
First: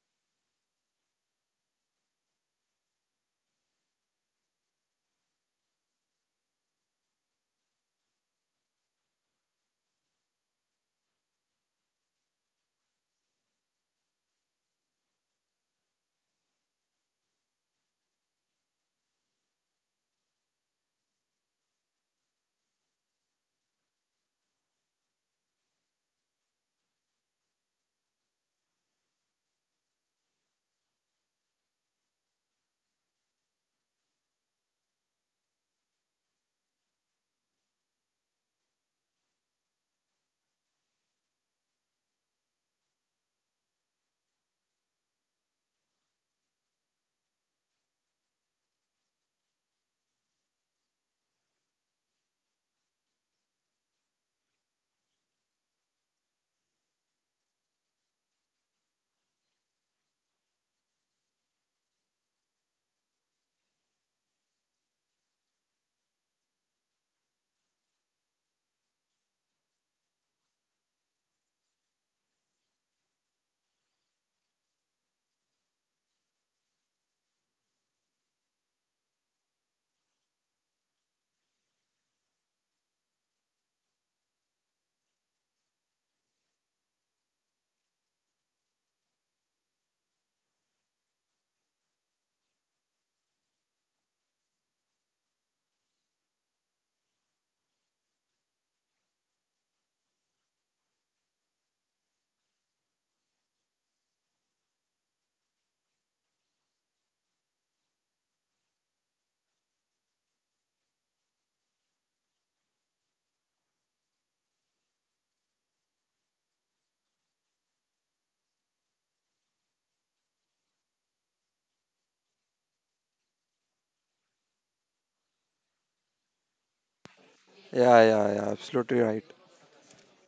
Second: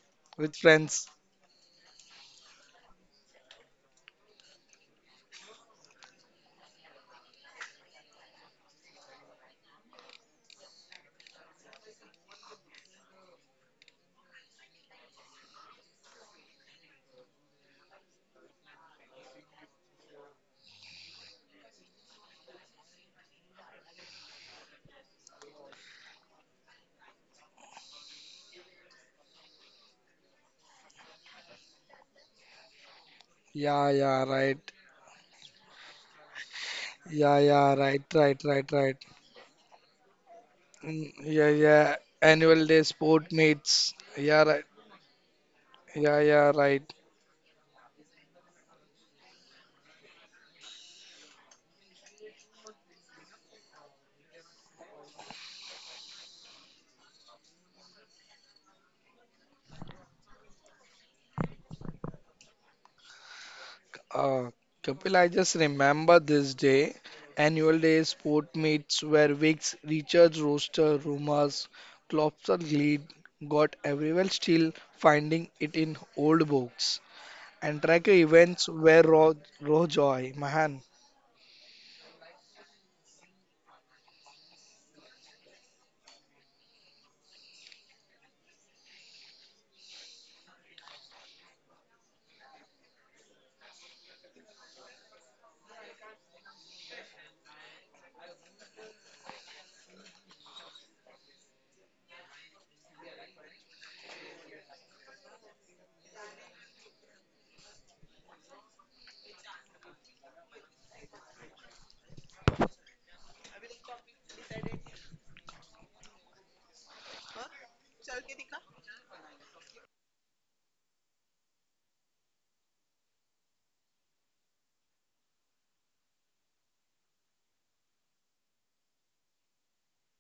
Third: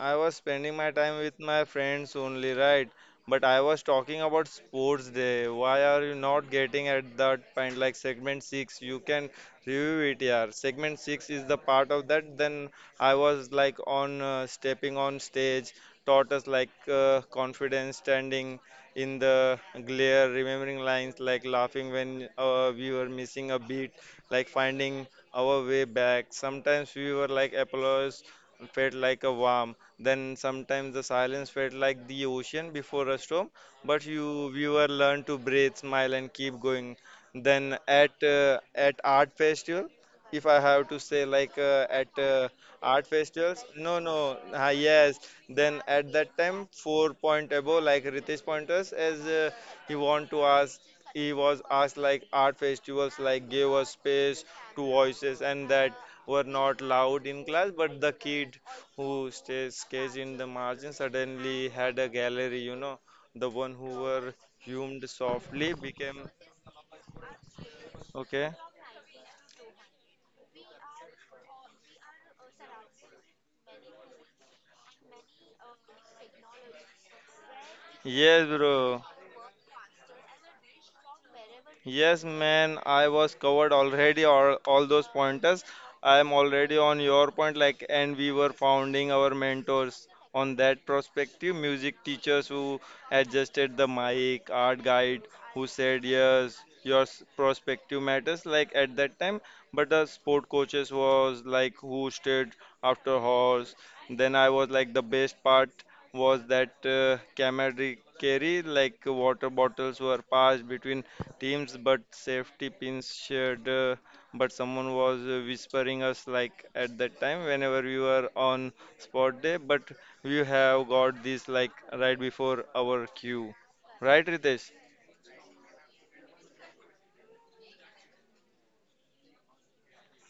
Speaker 2: I was
Speaker 1: with
Speaker 2: spending my
Speaker 1: friends?
Speaker 2: time with my friends only, right? But I was talking about sports day. Why are you not getting at that point? Like segment six, you can review it here. Segment six is the part of that. Then I was like on stepping on stage, taught us like confidence, standing in the glare, remembering lines, like laughing when we were missing a beat, like finding our way back. Sometimes we were like applause felt like a worm then sometimes the silence felt like the ocean before a storm,
Speaker 1: Yeah,
Speaker 2: but
Speaker 1: yeah,
Speaker 2: you
Speaker 1: right.
Speaker 2: viewer learn to breathe, smile, and keep going.
Speaker 1: Yeah,
Speaker 2: Then
Speaker 1: yeah, right,
Speaker 2: at
Speaker 1: right, right, right.
Speaker 2: art festival, if I have to
Speaker 1: Mm,
Speaker 2: say
Speaker 1: yeah,
Speaker 2: like
Speaker 1: yeah.
Speaker 2: at
Speaker 1: Annual day
Speaker 2: art
Speaker 1: sport
Speaker 2: festivals, no,
Speaker 1: meets.
Speaker 2: no,
Speaker 1: Yeah,
Speaker 2: ah,
Speaker 1: right.
Speaker 2: yes. Then at
Speaker 1: Yeah,
Speaker 2: that
Speaker 1: yeah,
Speaker 2: time,
Speaker 1: right.
Speaker 2: four point above, like Ritesh pointers, as he want to ask, he was asked like art festivals like gave us space to voices and that were not loud in class, but the kid who stays caged in the margin suddenly had a gallery you know the one who were
Speaker 1: Uh,
Speaker 2: hummed
Speaker 1: Kapil, I just
Speaker 2: softly became
Speaker 1: remember this day. Annual day
Speaker 2: okay
Speaker 1: sport meets where Wicks, Richards, Roaster, Rumors, Klopser lead got everyone still finding it in old books. And tracker
Speaker 2: yes
Speaker 1: events
Speaker 2: bro.
Speaker 1: where Ro Rojoy, Mahan.
Speaker 2: Yes, man, I was covered already all those pointers. I am already on your point, like, and we were founding our mentors on that perspective. Music teachers who adjusted the mic, art guide who said, yes, your perspective matters, like at that time. But the sport coaches was like who stayed after horse. Then I was like, the best part was that camaraderie, like water bottles were passed between teams, but safety pins shared. But someone was whispering us like at that time whenever we were on spot day. But we have got this like right before our queue, right, Ritesh?
Speaker 3: Yeah, yeah, yeah. Absolutely right.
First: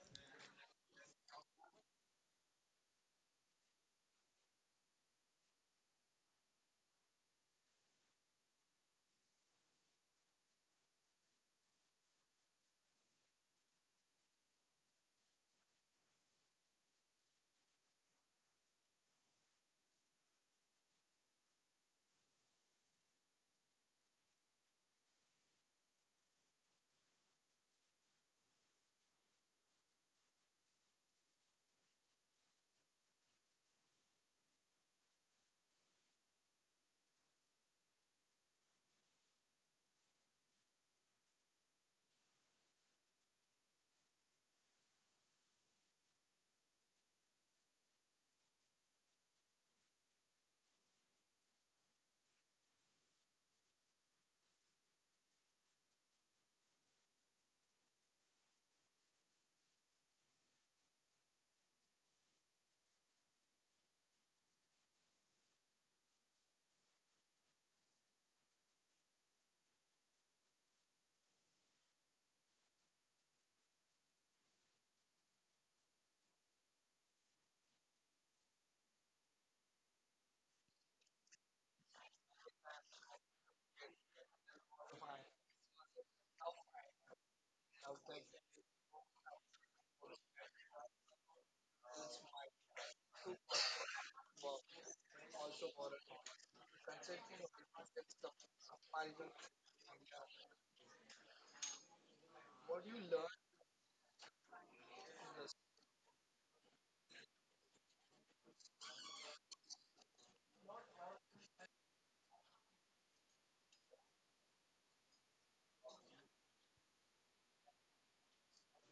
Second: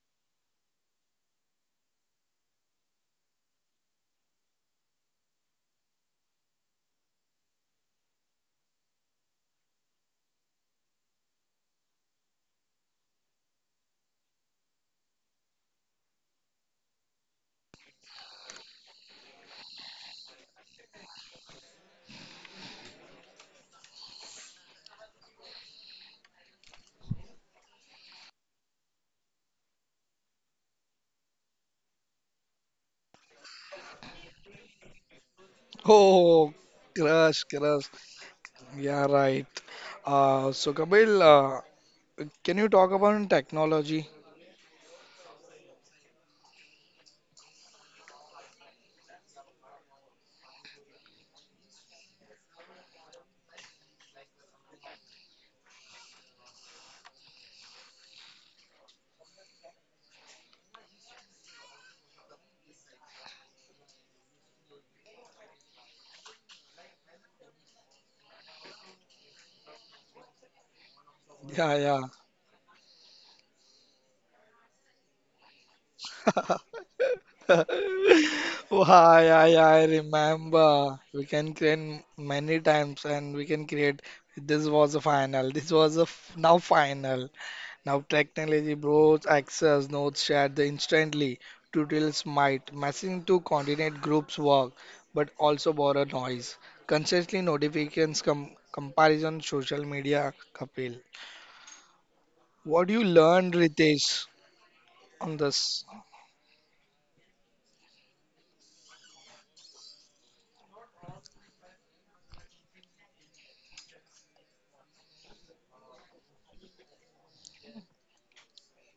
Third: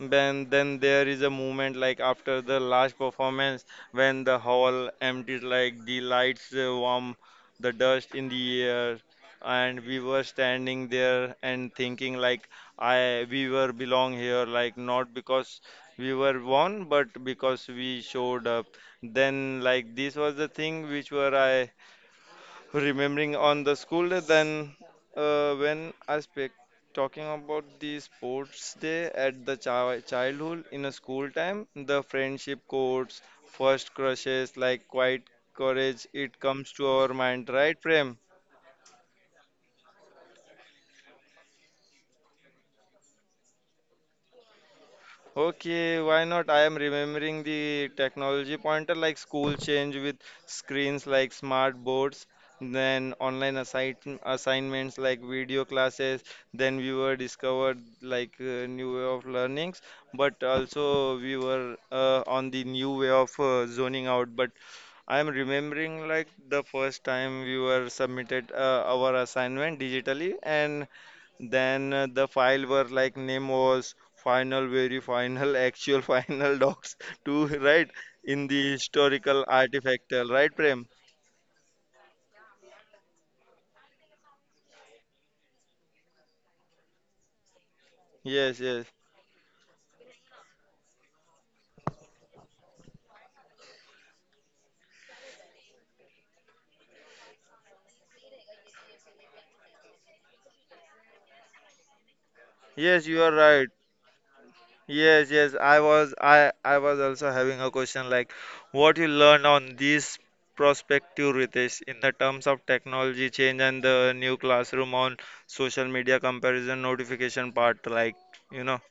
Speaker 2: Then there is a moment like after the last performance when the hall emptied, like the lights warm, the dust in the air, and we were standing there and thinking like I we were belong here, like not because we were won, but because we showed up. Then like this was the thing which were I remembering on the school day then when I speak talking about the sports day at the childhood in a school time the friendship codes first crushes like quite courage it
Speaker 1: Oh,
Speaker 2: comes to our mind
Speaker 1: crush,
Speaker 2: right
Speaker 1: crush.
Speaker 2: prem.
Speaker 1: Yeah, right. So Kapil, can you talk about technology?
Speaker 2: Okay, why not? I am remembering the technology pointer like school change with screens like smart boards, then online assignments like video classes. Then we were discovered like new way of learnings, but also we were on the new way of zoning out. But I am remembering like the first time we were submitted our assignment digitally and then
Speaker 1: Yeah,
Speaker 2: the file were like name was final, very final, *laughs* actual, final docs to
Speaker 1: yeah.
Speaker 2: right
Speaker 1: *laughs*
Speaker 2: in the
Speaker 1: Why
Speaker 2: historical
Speaker 1: I
Speaker 2: artifactal, right, Prem?
Speaker 1: remember we can create many times, and we can create this was a final, this was a now final. Now
Speaker 2: Yes,
Speaker 1: technology
Speaker 2: yes,
Speaker 1: brought access, notes shared the instantly, tutorials might messaging to coordinate groups work, but also borrow noise, constantly notifications, comparison, social media. Kapil, what do you
Speaker 2: yes, you
Speaker 1: learn
Speaker 2: are right.
Speaker 1: Ritesh on this?
Speaker 2: I was also having a question like, what you learned on this prospective, Ritesh, in the terms of technology change and the new classroom on social media comparison notification part, like, you know.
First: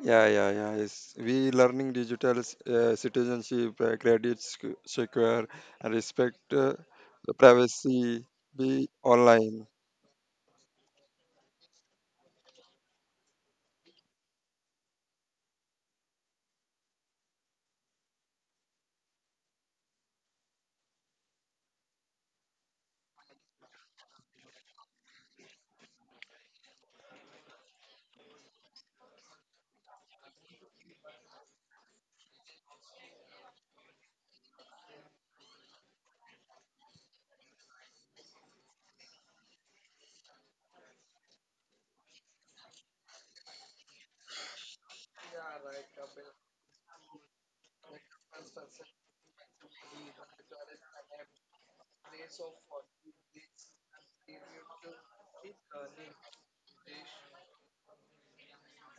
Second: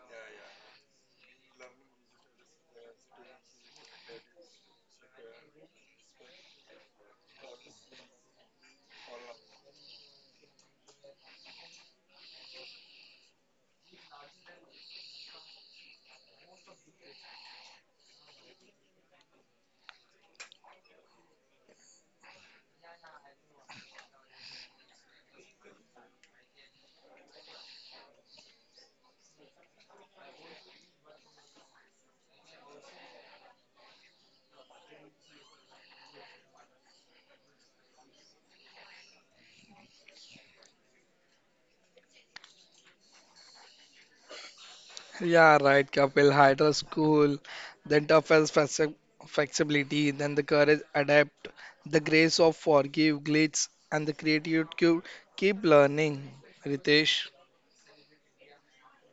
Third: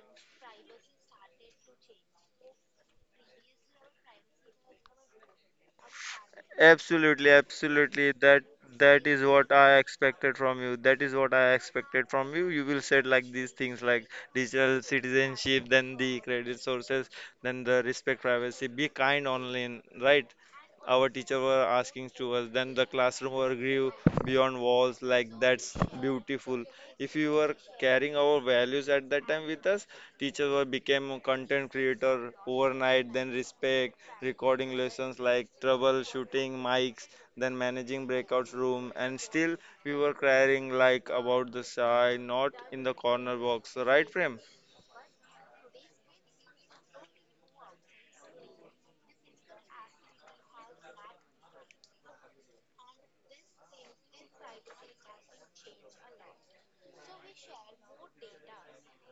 Speaker 3: Yeah, yeah, yeah. Yes. We learning digital citizenship, secure, and respect
Speaker 2: Absolutely,
Speaker 3: the
Speaker 2: absolutely.
Speaker 3: privacy.
Speaker 2: That
Speaker 3: Be
Speaker 2: that is what
Speaker 3: online.
Speaker 2: I expected from you. That is what I expected from you. You will said like these things like digital citizenship, then the credit sources, then the respect privacy. Be kind online, right? Our teacher were asking to us. Then the classroom were grew beyond walls. Like that's beautiful. If you were carrying our values at that time with us, teachers were became a content creator overnight. Then respect recording lessons like troubleshooting mics, then managing breakout room, and still we were crying like about the shy, not in the corner box. Right, Prem?
Speaker 1: Yeah, right, Kapil. Hydra school, then toughest flexibility, then the courage adapt, the grace of forgive glitz, and the creative to keep learning. Ritesh.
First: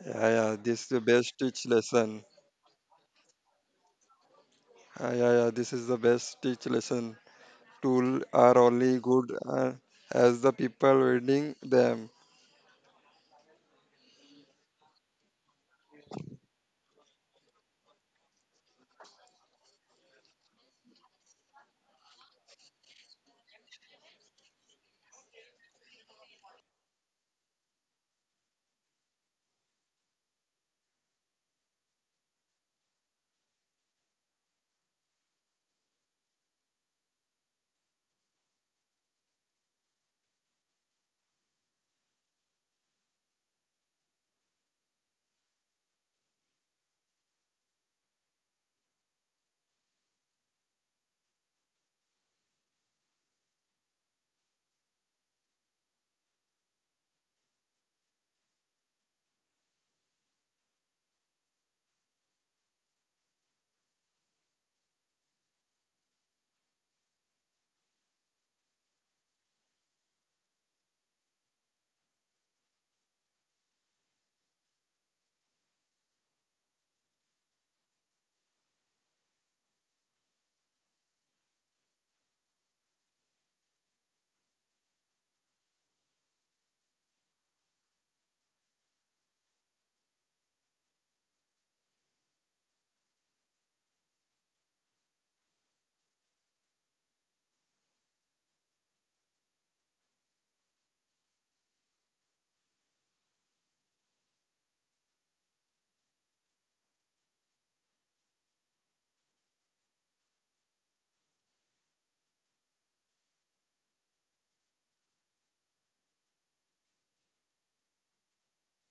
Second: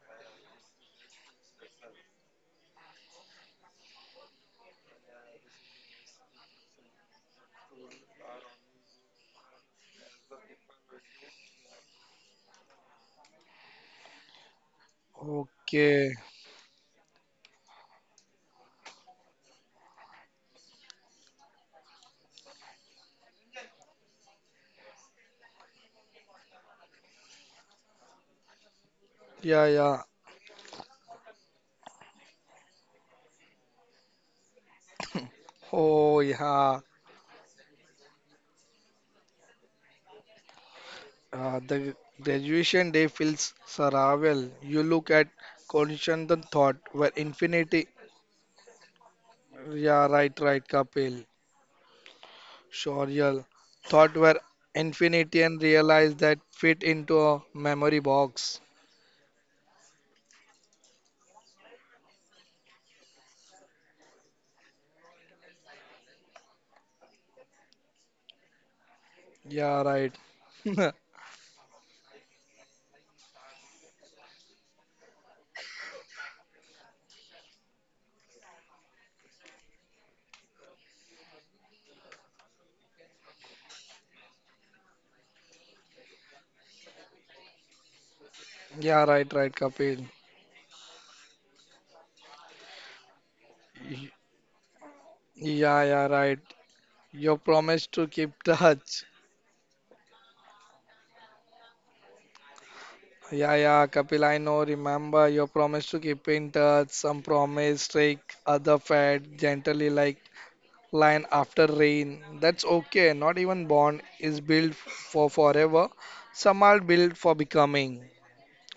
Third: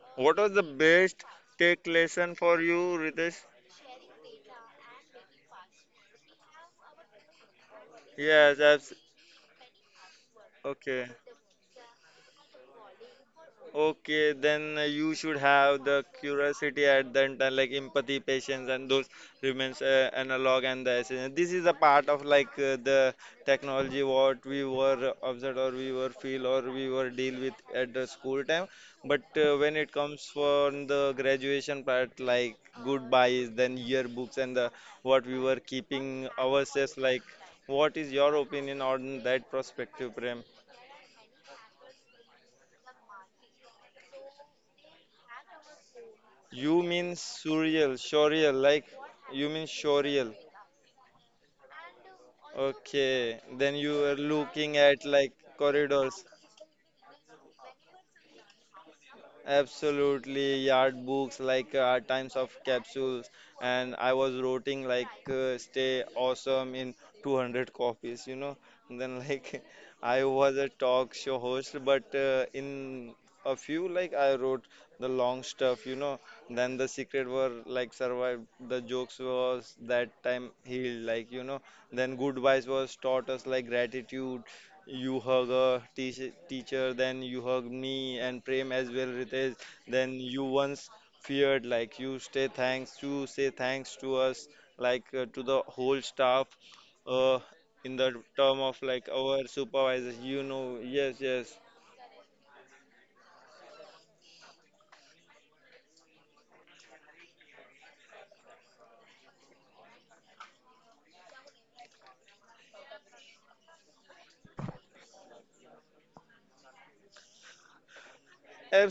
Speaker 3: Yeah,
Speaker 2: What was
Speaker 3: yeah.
Speaker 2: the
Speaker 3: This the
Speaker 2: best
Speaker 3: best teach
Speaker 2: tech
Speaker 3: lesson.
Speaker 2: lesson for you, Ritesh?
Speaker 3: Yeah, yeah, this is the best teach lesson. Tools
Speaker 2: Yes,
Speaker 3: are
Speaker 2: abs-
Speaker 3: only good as the people
Speaker 2: okay.
Speaker 3: reading them.
Speaker 2: Okay, then you should have the
Speaker 1: Okay.
Speaker 2: curiosity at the end, time, like empathy, patience, and those remains analog and the essence. This is a part of like the technology what we were observed or we were feel or we were deal with at the school time. But
Speaker 1: Yeah,
Speaker 2: when it
Speaker 1: yeah.
Speaker 2: comes from the graduation part, like goodbyes, then yearbooks and the what we were
Speaker 1: *coughs* Oh,
Speaker 2: keeping
Speaker 1: yeah.
Speaker 2: ourselves like. What is your opinion on that perspective, Prem?
Speaker 1: The graduation day feels surreal. You look at constant thought
Speaker 2: You
Speaker 1: where
Speaker 2: mean
Speaker 1: infinity.
Speaker 2: surreal, you mean
Speaker 1: Yeah,
Speaker 2: surreal.
Speaker 1: right, right, Kapil.
Speaker 2: Okay,
Speaker 1: Shoriel
Speaker 2: then you are
Speaker 1: thought were
Speaker 2: looking at like
Speaker 1: infinity and
Speaker 2: corridors.
Speaker 1: realized that fit into a memory box.
Speaker 2: Absolutely, yard books like times of capsules, and I was writing like stay awesome in 200 copies, you know. And then like *laughs*
Speaker 1: Yeah,
Speaker 2: I
Speaker 1: right.
Speaker 2: was a talk
Speaker 1: *laughs*
Speaker 2: show host, but in a few like I wrote the long stuff, you know. Then the secret were like survived. The jokes was that time healed, like you know. Then goodbyes was taught us like gratitude you hug a teacher, then you hug me and Prem as well,
Speaker 1: Yeah, right,
Speaker 2: Ritesh.
Speaker 1: right,
Speaker 2: Then
Speaker 1: Kapil.
Speaker 2: you once feared, like you stay thanks, you say thanks to
Speaker 1: Y-
Speaker 2: us, like to the
Speaker 1: Yeah,
Speaker 2: whole
Speaker 1: yeah,
Speaker 2: staff,
Speaker 1: right.
Speaker 2: uh,
Speaker 1: Your
Speaker 2: in
Speaker 1: promise
Speaker 2: the
Speaker 1: to keep
Speaker 2: term of like
Speaker 1: touch.
Speaker 2: our supervisors. You know, yes, yes.
Speaker 1: Yeah, yeah, Kapil, I know. Remember your promise to keep in touch. Some promise, take other fed gently like line after rain. That's okay. Not even bond is built for forever. Some are built for becoming.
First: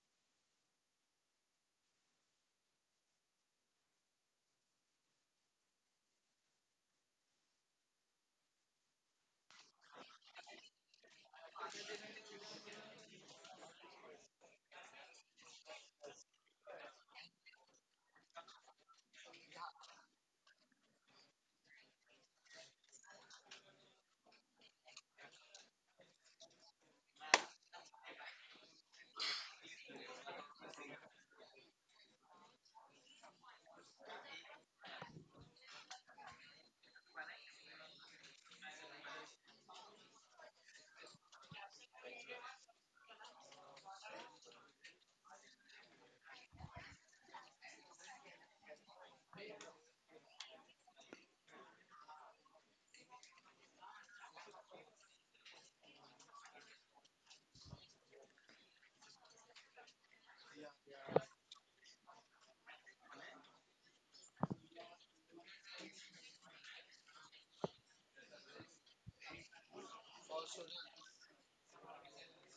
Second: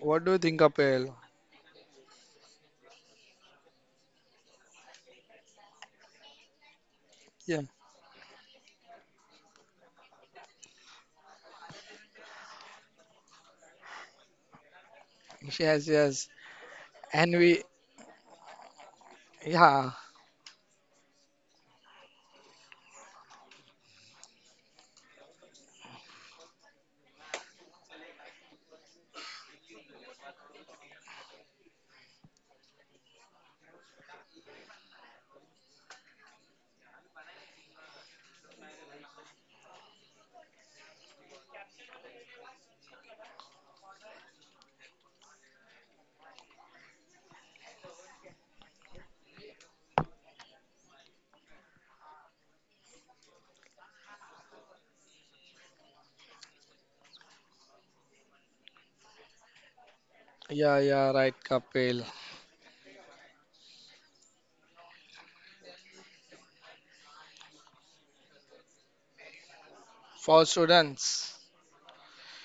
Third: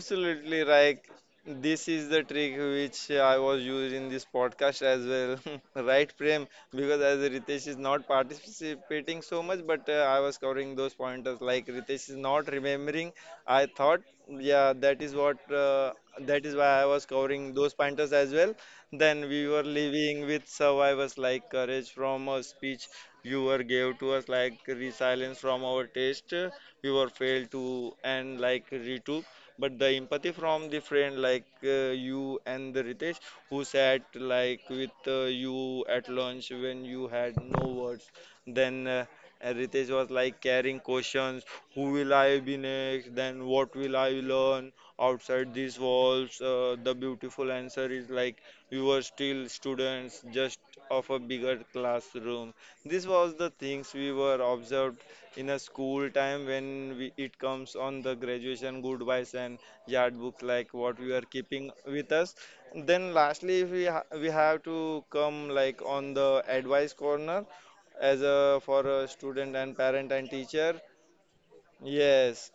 Speaker 1: What do you think,
Speaker 2: like
Speaker 1: Kapil?
Speaker 2: this is the trick which I was using in this podcast as well, *laughs* right, Prem? Because as Ritesh is not participating so much, but I was covering those pointers. Like Ritesh is not remembering, I thought, yeah, that is what
Speaker 1: Yes, yes.
Speaker 2: that is why I was
Speaker 1: And
Speaker 2: covering
Speaker 1: we,
Speaker 2: those pointers as well. Then we were
Speaker 1: yeah,
Speaker 2: living with survivors like courage from a speech you were gave to us, like resilience from our taste we were failed to, and like Ritu but the empathy from the friend like you and the Ritesh who sat like with you at lunch when you had no words then and Ritesh was like carrying questions who will I be next then what will I learn outside these walls the beautiful answer is like you were still students just of a bigger classroom this was the things we were observed in a school time when we, it comes on the graduation goodbyes and yard books like
Speaker 1: yeah,
Speaker 2: what we are
Speaker 1: yeah, right,
Speaker 2: keeping with
Speaker 1: Kapil.
Speaker 2: us then lastly if we have to come like on the advice corner as a for a student and parent and
Speaker 1: For
Speaker 2: teacher
Speaker 1: students,
Speaker 2: yes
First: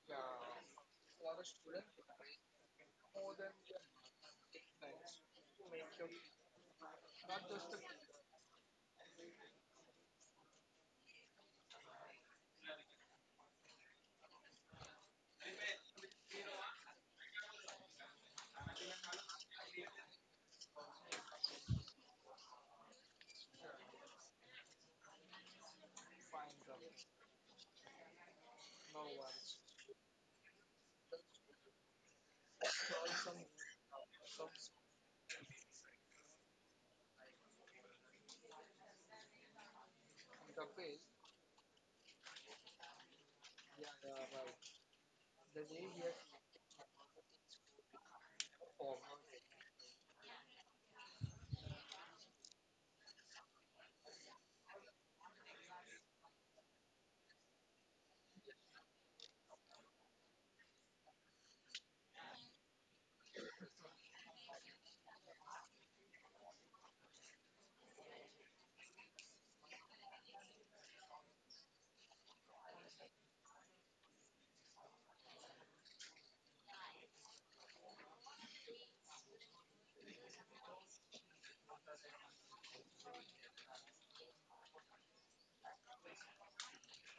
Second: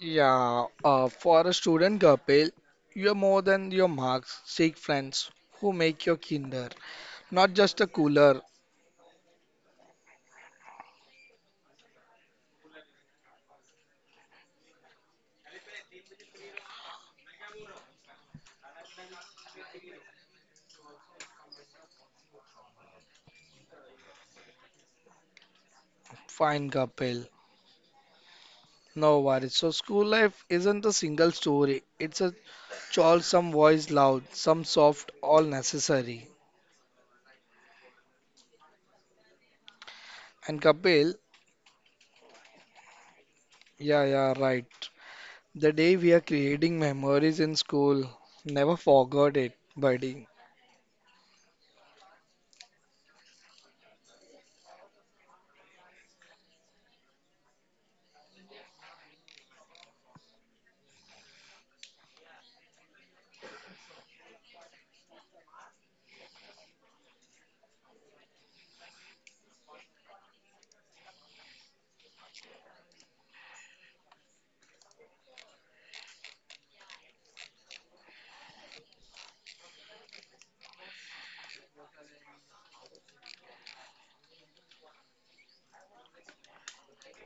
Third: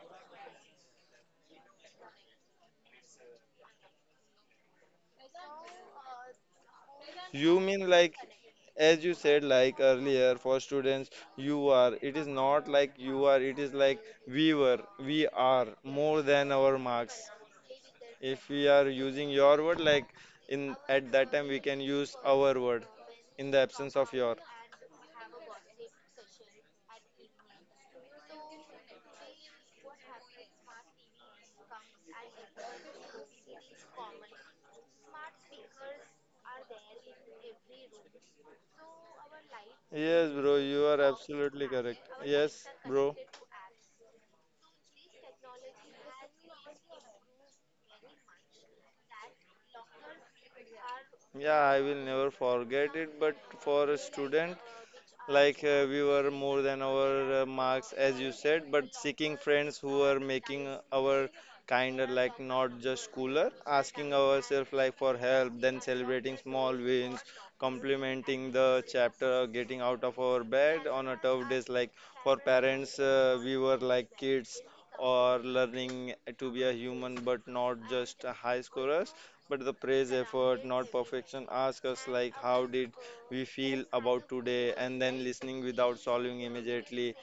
Speaker 1: yeah, for a student, Kapil, you're more than your marks. Seek friends who make your kinder, not
Speaker 2: you
Speaker 1: just a
Speaker 2: mean like
Speaker 1: cooler.
Speaker 2: as you said like earlier for students you are it is not like you are it is like we are more than our marks. If we are using your word, like in at that time we can use our word in the absence of your.
Speaker 1: Fine, Kapil. No worries. So, school life isn't a single story. It's a chore, some voice loud, some soft, all necessary.
Speaker 2: Yes,
Speaker 1: And
Speaker 2: bro, you
Speaker 1: Kapil,
Speaker 2: are absolutely correct. Yes, bro.
Speaker 1: yeah, yeah, right. The day we are creating memories in school, never forgot it, buddy.
Speaker 2: Yeah, I will never forget it, but for a student. Like we were more than our marks, as you said, but seeking friends who are making our kind of like not just cooler, asking ourselves like for help, then celebrating small wins, complimenting the chapter, getting out of our bed on a tough days. Like for parents, we were like kids or learning to be a human, but not just high scorers. But the praise effort, not perfection, ask us like how did we feel about today and then listening without solving immediately.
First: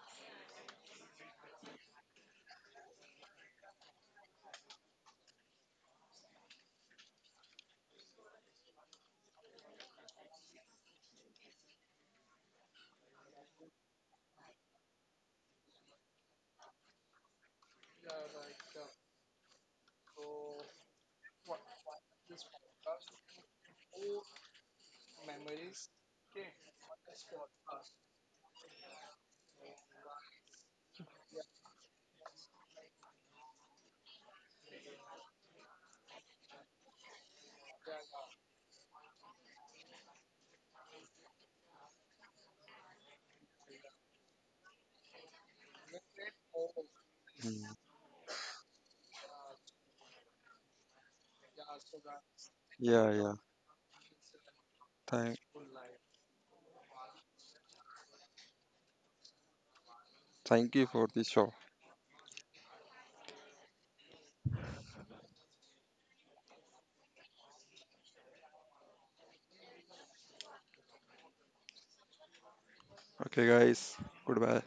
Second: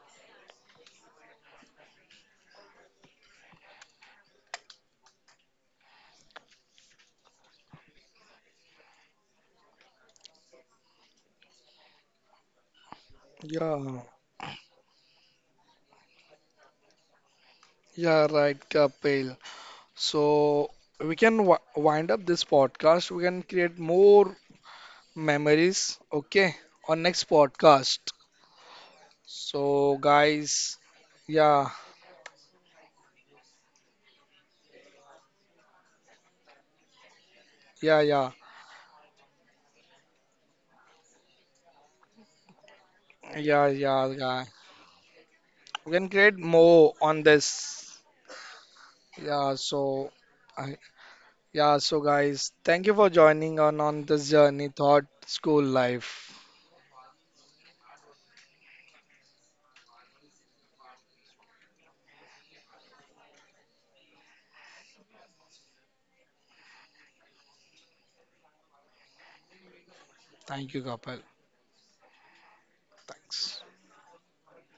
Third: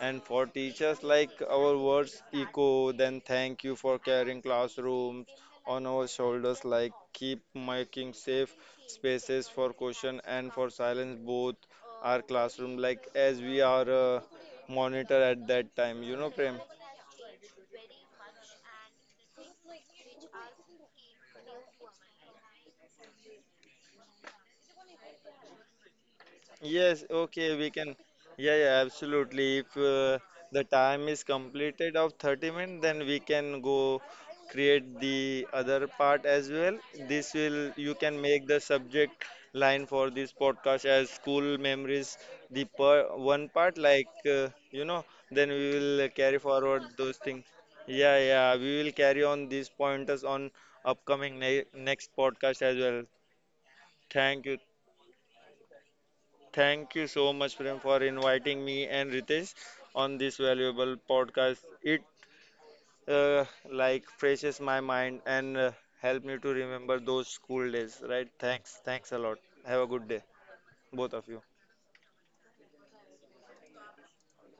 Speaker 2: And for teachers, like our words echo, then thank you for carrying classrooms on our shoulders, like keep making safe spaces for question and for silence, both our classroom, like as we are
Speaker 1: Yeah,
Speaker 2: a monitor at that time, you know, Prem.
Speaker 1: yeah, right, Kapil. So we can w wind up this podcast. We can create more memories, okay, on
Speaker 2: Yes,
Speaker 1: next
Speaker 2: okay, we
Speaker 1: podcast.
Speaker 2: can. Yeah, yeah, absolutely. If
Speaker 1: So
Speaker 2: the
Speaker 1: guys,
Speaker 2: time is
Speaker 1: yeah,
Speaker 2: completed of 30 minutes, then we can go create the other part as well. This will,
Speaker 1: yeah,
Speaker 2: you
Speaker 1: yeah,
Speaker 2: can make the subject line for this podcast as school memories, the per one
Speaker 1: yeah,
Speaker 2: part,
Speaker 1: yeah,
Speaker 2: like,
Speaker 1: yeah.
Speaker 2: you know, then we
Speaker 1: We can
Speaker 2: will
Speaker 1: create
Speaker 2: carry
Speaker 1: more
Speaker 2: forward
Speaker 1: on
Speaker 2: those things.
Speaker 3: Mm.
Speaker 1: this.
Speaker 2: Yeah, yeah, we will carry
Speaker 1: Yeah,
Speaker 2: on these pointers on
Speaker 1: I,
Speaker 2: upcoming ne
Speaker 1: yeah, so
Speaker 2: next
Speaker 1: guys,
Speaker 2: podcast
Speaker 1: thank
Speaker 2: as
Speaker 1: you for
Speaker 2: well.
Speaker 3: Yeah, yeah.
Speaker 1: joining on this
Speaker 2: Thank
Speaker 1: journey,
Speaker 2: you.
Speaker 1: thought
Speaker 3: Thank,
Speaker 1: school life.
Speaker 2: Thank you so much, Prem, for inviting me and Ritesh on this
Speaker 3: thank you
Speaker 2: valuable
Speaker 3: for this show.
Speaker 2: podcast. It uh, like freshes my mind and help me to remember those school days. Right? Thanks. Thanks a lot. Have a good day,
Speaker 1: Thank you, Kapil.
Speaker 2: both of you.
Speaker 3: Okay,
Speaker 1: Thanks.
Speaker 3: guys. Goodbye.